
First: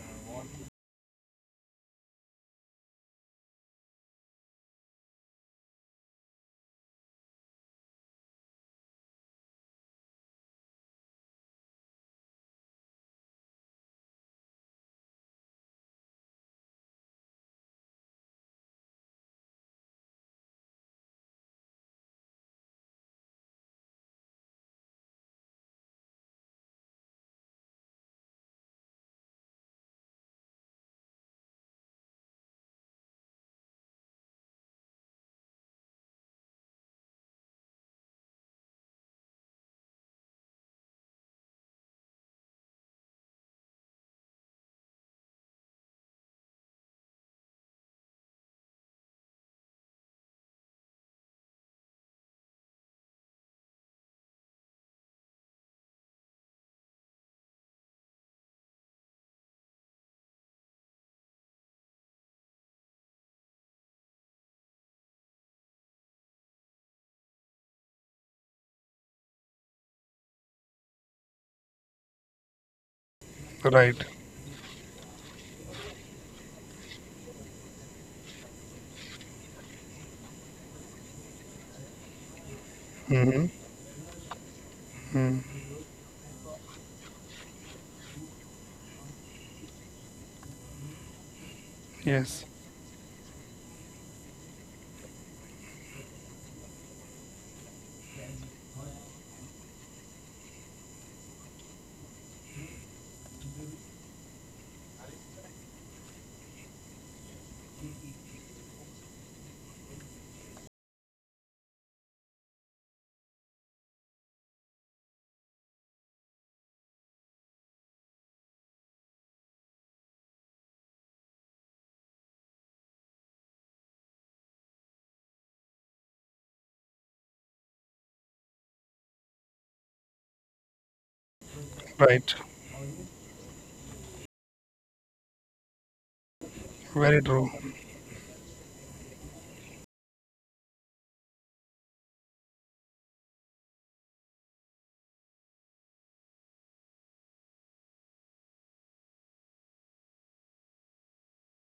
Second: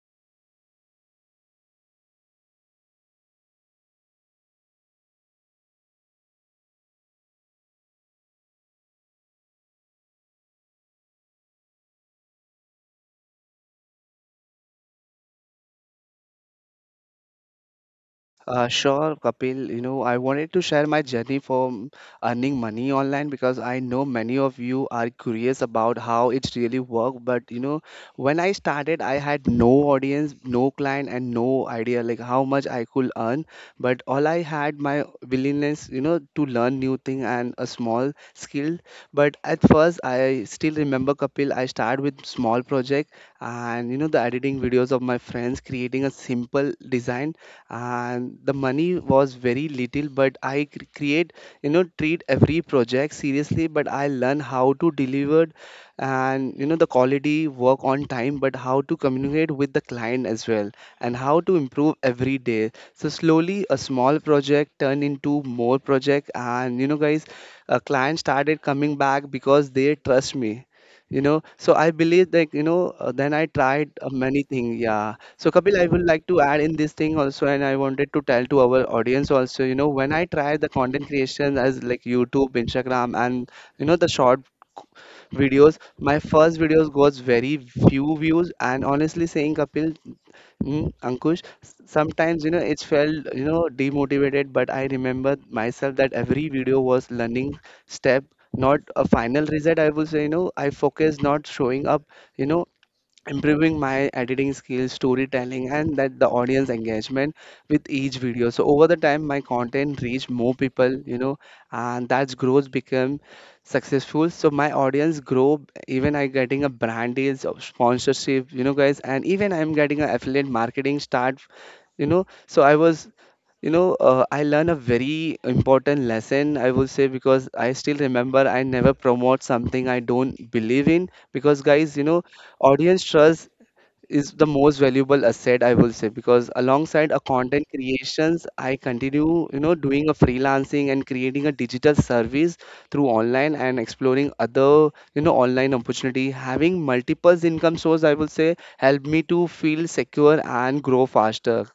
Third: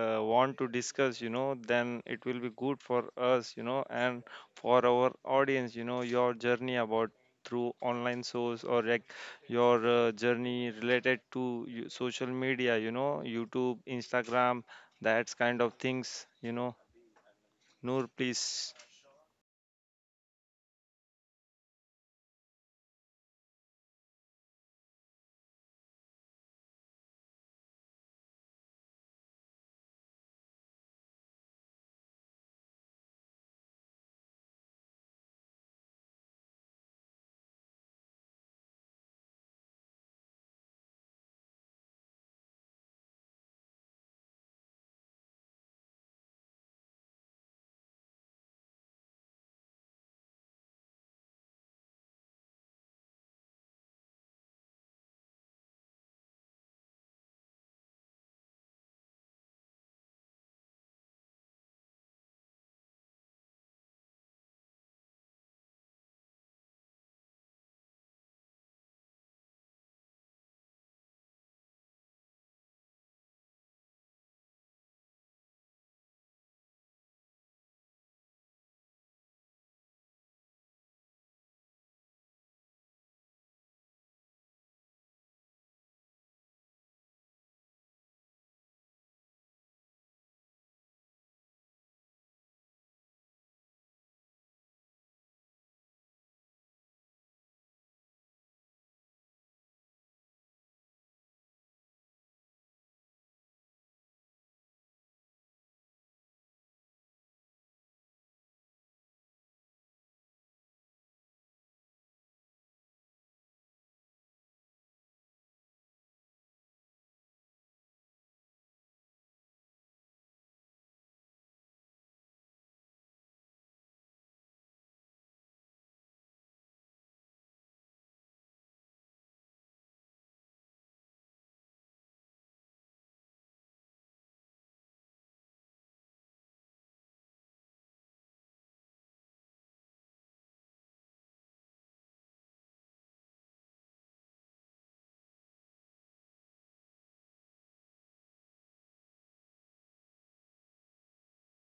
uh, want to discuss, you know, then it will be good for us. You know, and for our audience. You know, your journey about through online source or like your journey related to you- social media, you know, YouTube, Instagram, that's kind of things, you know. Noor, please. Sure, Kapil. You know, I wanted to share my journey from earning money online, because I know many of you are curious about how it really worked. But you know, when I started, I had no audience, no client, and no idea like how much I could earn. But all I had my willingness, you know, to learn new thing and a small skill. But at first, I still remember, Kapil, I started with small project and you know the editing videos of my friends, creating a simple design, and the money was very little, but create, you know, treat every project seriously, but I learn how to deliver and, you know, the quality work on time, but how to communicate with the client as well and how to improve every day. So slowly a small project turned into more project, and you know, guys, a client started coming back because they trust me, you know. So I believe that, you know, then I tried Right. Many things. Yeah, so Kapil, I would like to add in this thing also, and I wanted to tell to our audience also, you know, when I tried the content creation as like YouTube, Instagram, Mm-hmm. and you know the short Mm. videos, my first videos got very few views. And honestly saying, Kapil, mm, Ankush, sometimes Yes. you know it's felt, you know, demotivated, but I remember myself that every video was learning step, not a final result. I will say, you know, I focus not showing up, you know, improving my editing skills, storytelling, and that the audience engagement with each video. So over the time, my content reach more people, you know, and that's growth become successful. So my audience grow. Even I getting a brand deals of sponsorship, you know, guys, and even I'm getting a affiliate marketing start, you know. So I was, you know, I learned a very important lesson, I will say, because I still remember I never promote something I don't believe in. Because, guys, you know, Right. audience trust is the most valuable asset, I will say, because alongside a Very true. content creations, I continue, you know, doing a freelancing and creating a digital service through online and exploring other, you know, online opportunity. Having multiple income source, I will say, help me to feel secure and grow faster.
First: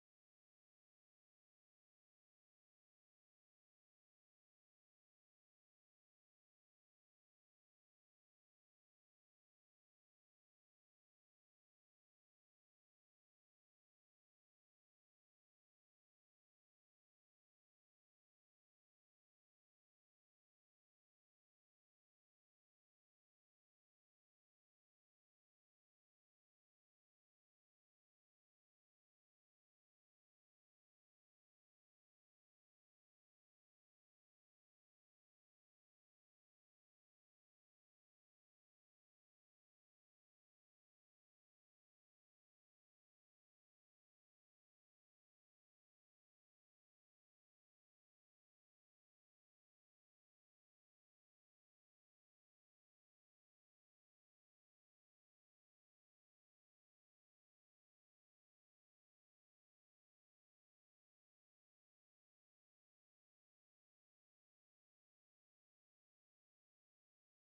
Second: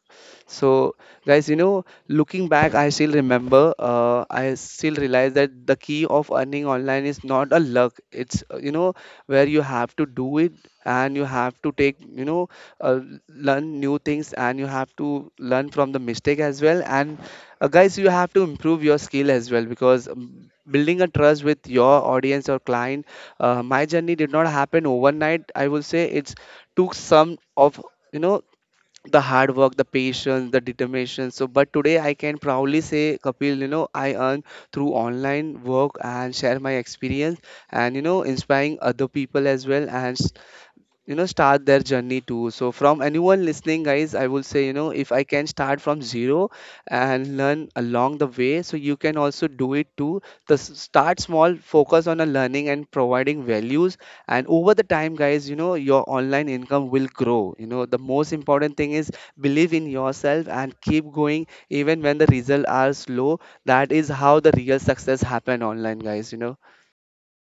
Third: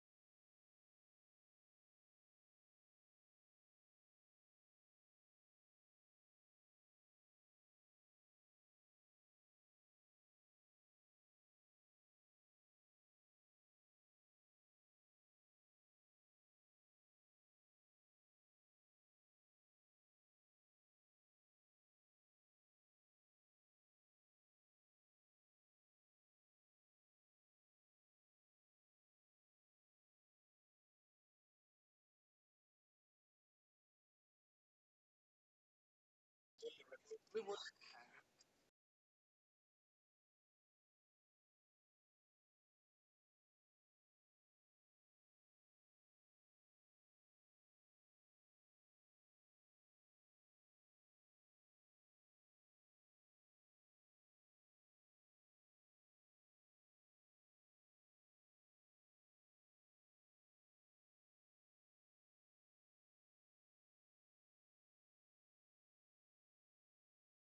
So, guys, you know, looking back, I still remember, I still realize that the key of earning online is not a luck. It's, you know, where you have to do it and you have to take, you know, uh, learn new things and you have to learn from the mistake as well, and guys, you have to improve your skill as well, because building a trust with your audience or client, my journey did not happen overnight, I will say. It took some of, you know, the hard work, the patience, the determination. So, but today I can proudly say, Kapil, you know, I earn through online work and share my experience and, you know, inspiring other people as well. And you know, start their journey too. So from anyone listening, guys, I will say, you know, if I can start from zero and learn along the way, so you can also do it too. The start small, focus on a learning and providing values, and over the time, guys, you know, your online income will grow. You know, the most important thing is believe in yourself and keep going even when the results are slow. That is how the real success happen online, guys, you know.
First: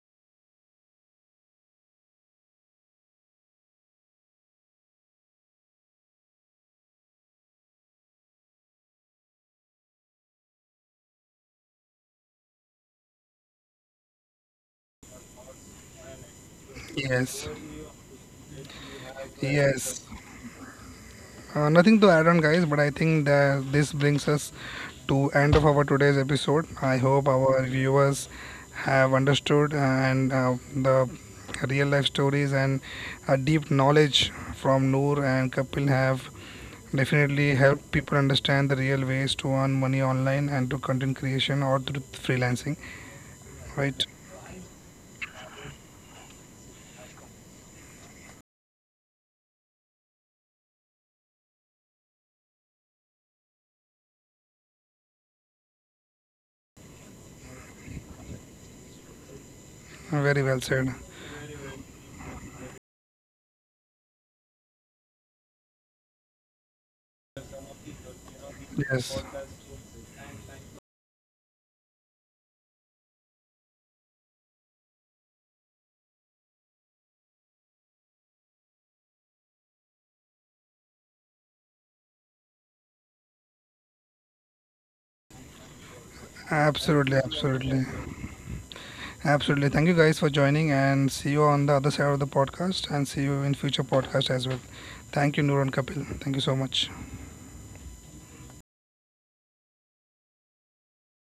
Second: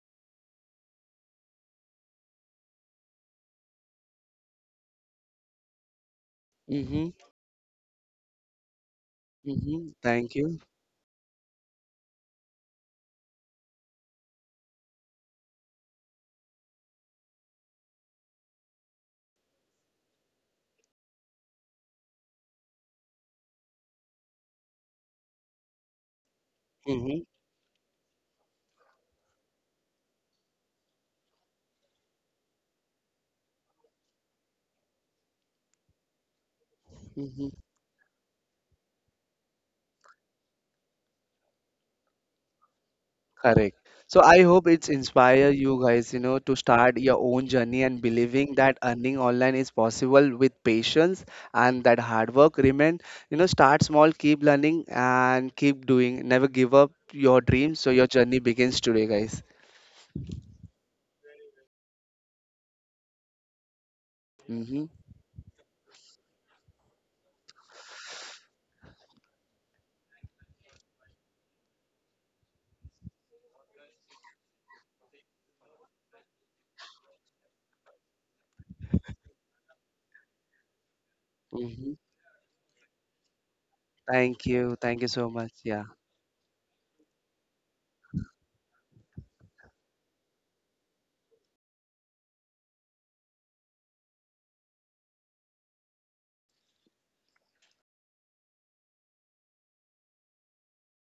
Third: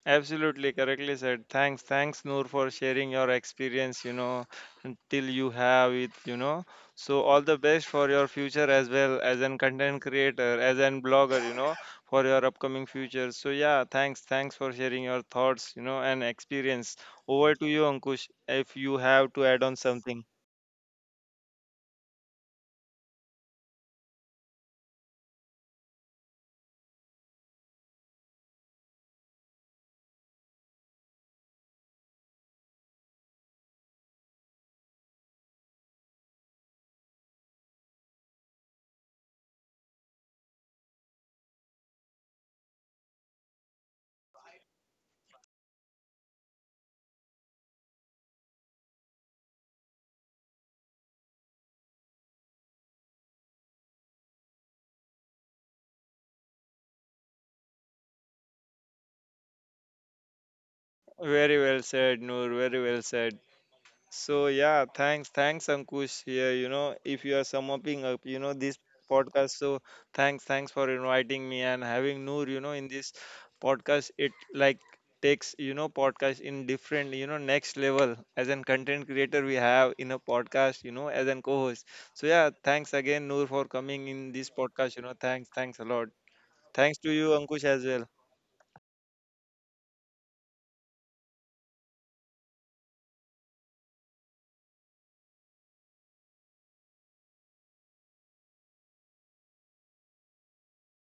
Absolutely correctly said. Thanks, thanks, Noor, for sharing your experience, you know, until you have it, you know. Mm-hmm, So, all the best for your future as well as an mm-hmm. content Thank you. creator, as an blogger, you know, for your upcoming future. So, yeah, thanks, thanks for sharing your thoughts, you know, and experience. Yes. Over to you, Ankush, if you have to add on Yes. something. Nothing to add on, guys, but I think that this brings us to end of our today's episode. I Mm-hmm, hope our viewers have understood and the real life stories and a deep knowledge from Noor and Kapil have mm-hmm. definitely helped people understand the real ways to earn money online and to content creation or through freelancing. Correct. Right? So I hope it's inspire you guys, you know, to start your own journey and believing that earning online is possible with patience and that hard work. Remain, you know, start small, keep learning and keep doing. Never give up your dreams. So your journey begins today, guys. Very well said. Very well said, Noor, very well said. So Mm-hmm. yeah, thanks, thanks Ankush. Yeah, you know, if you are summating up, you know, this Yes, podcast. So thanks, thanks for inviting me and having Noor, you know, in this podcast. It like takes, you know, podcast in different, you know, next level. As an content creator, we have in a podcast, you know, as an co-host. Mm-hmm. So yeah, thanks again, Noor, for coming in Thank this you. podcast. Thank You you know, so thanks, much. thanks Yeah. a lot. Thanks to absolutely, you, Ankush, absolutely. as well. Absolutely. Thank you guys for joining and see you on the other side of the podcast and see you in future podcast as well. Thank you, Noor and Kapil. Thank you so much.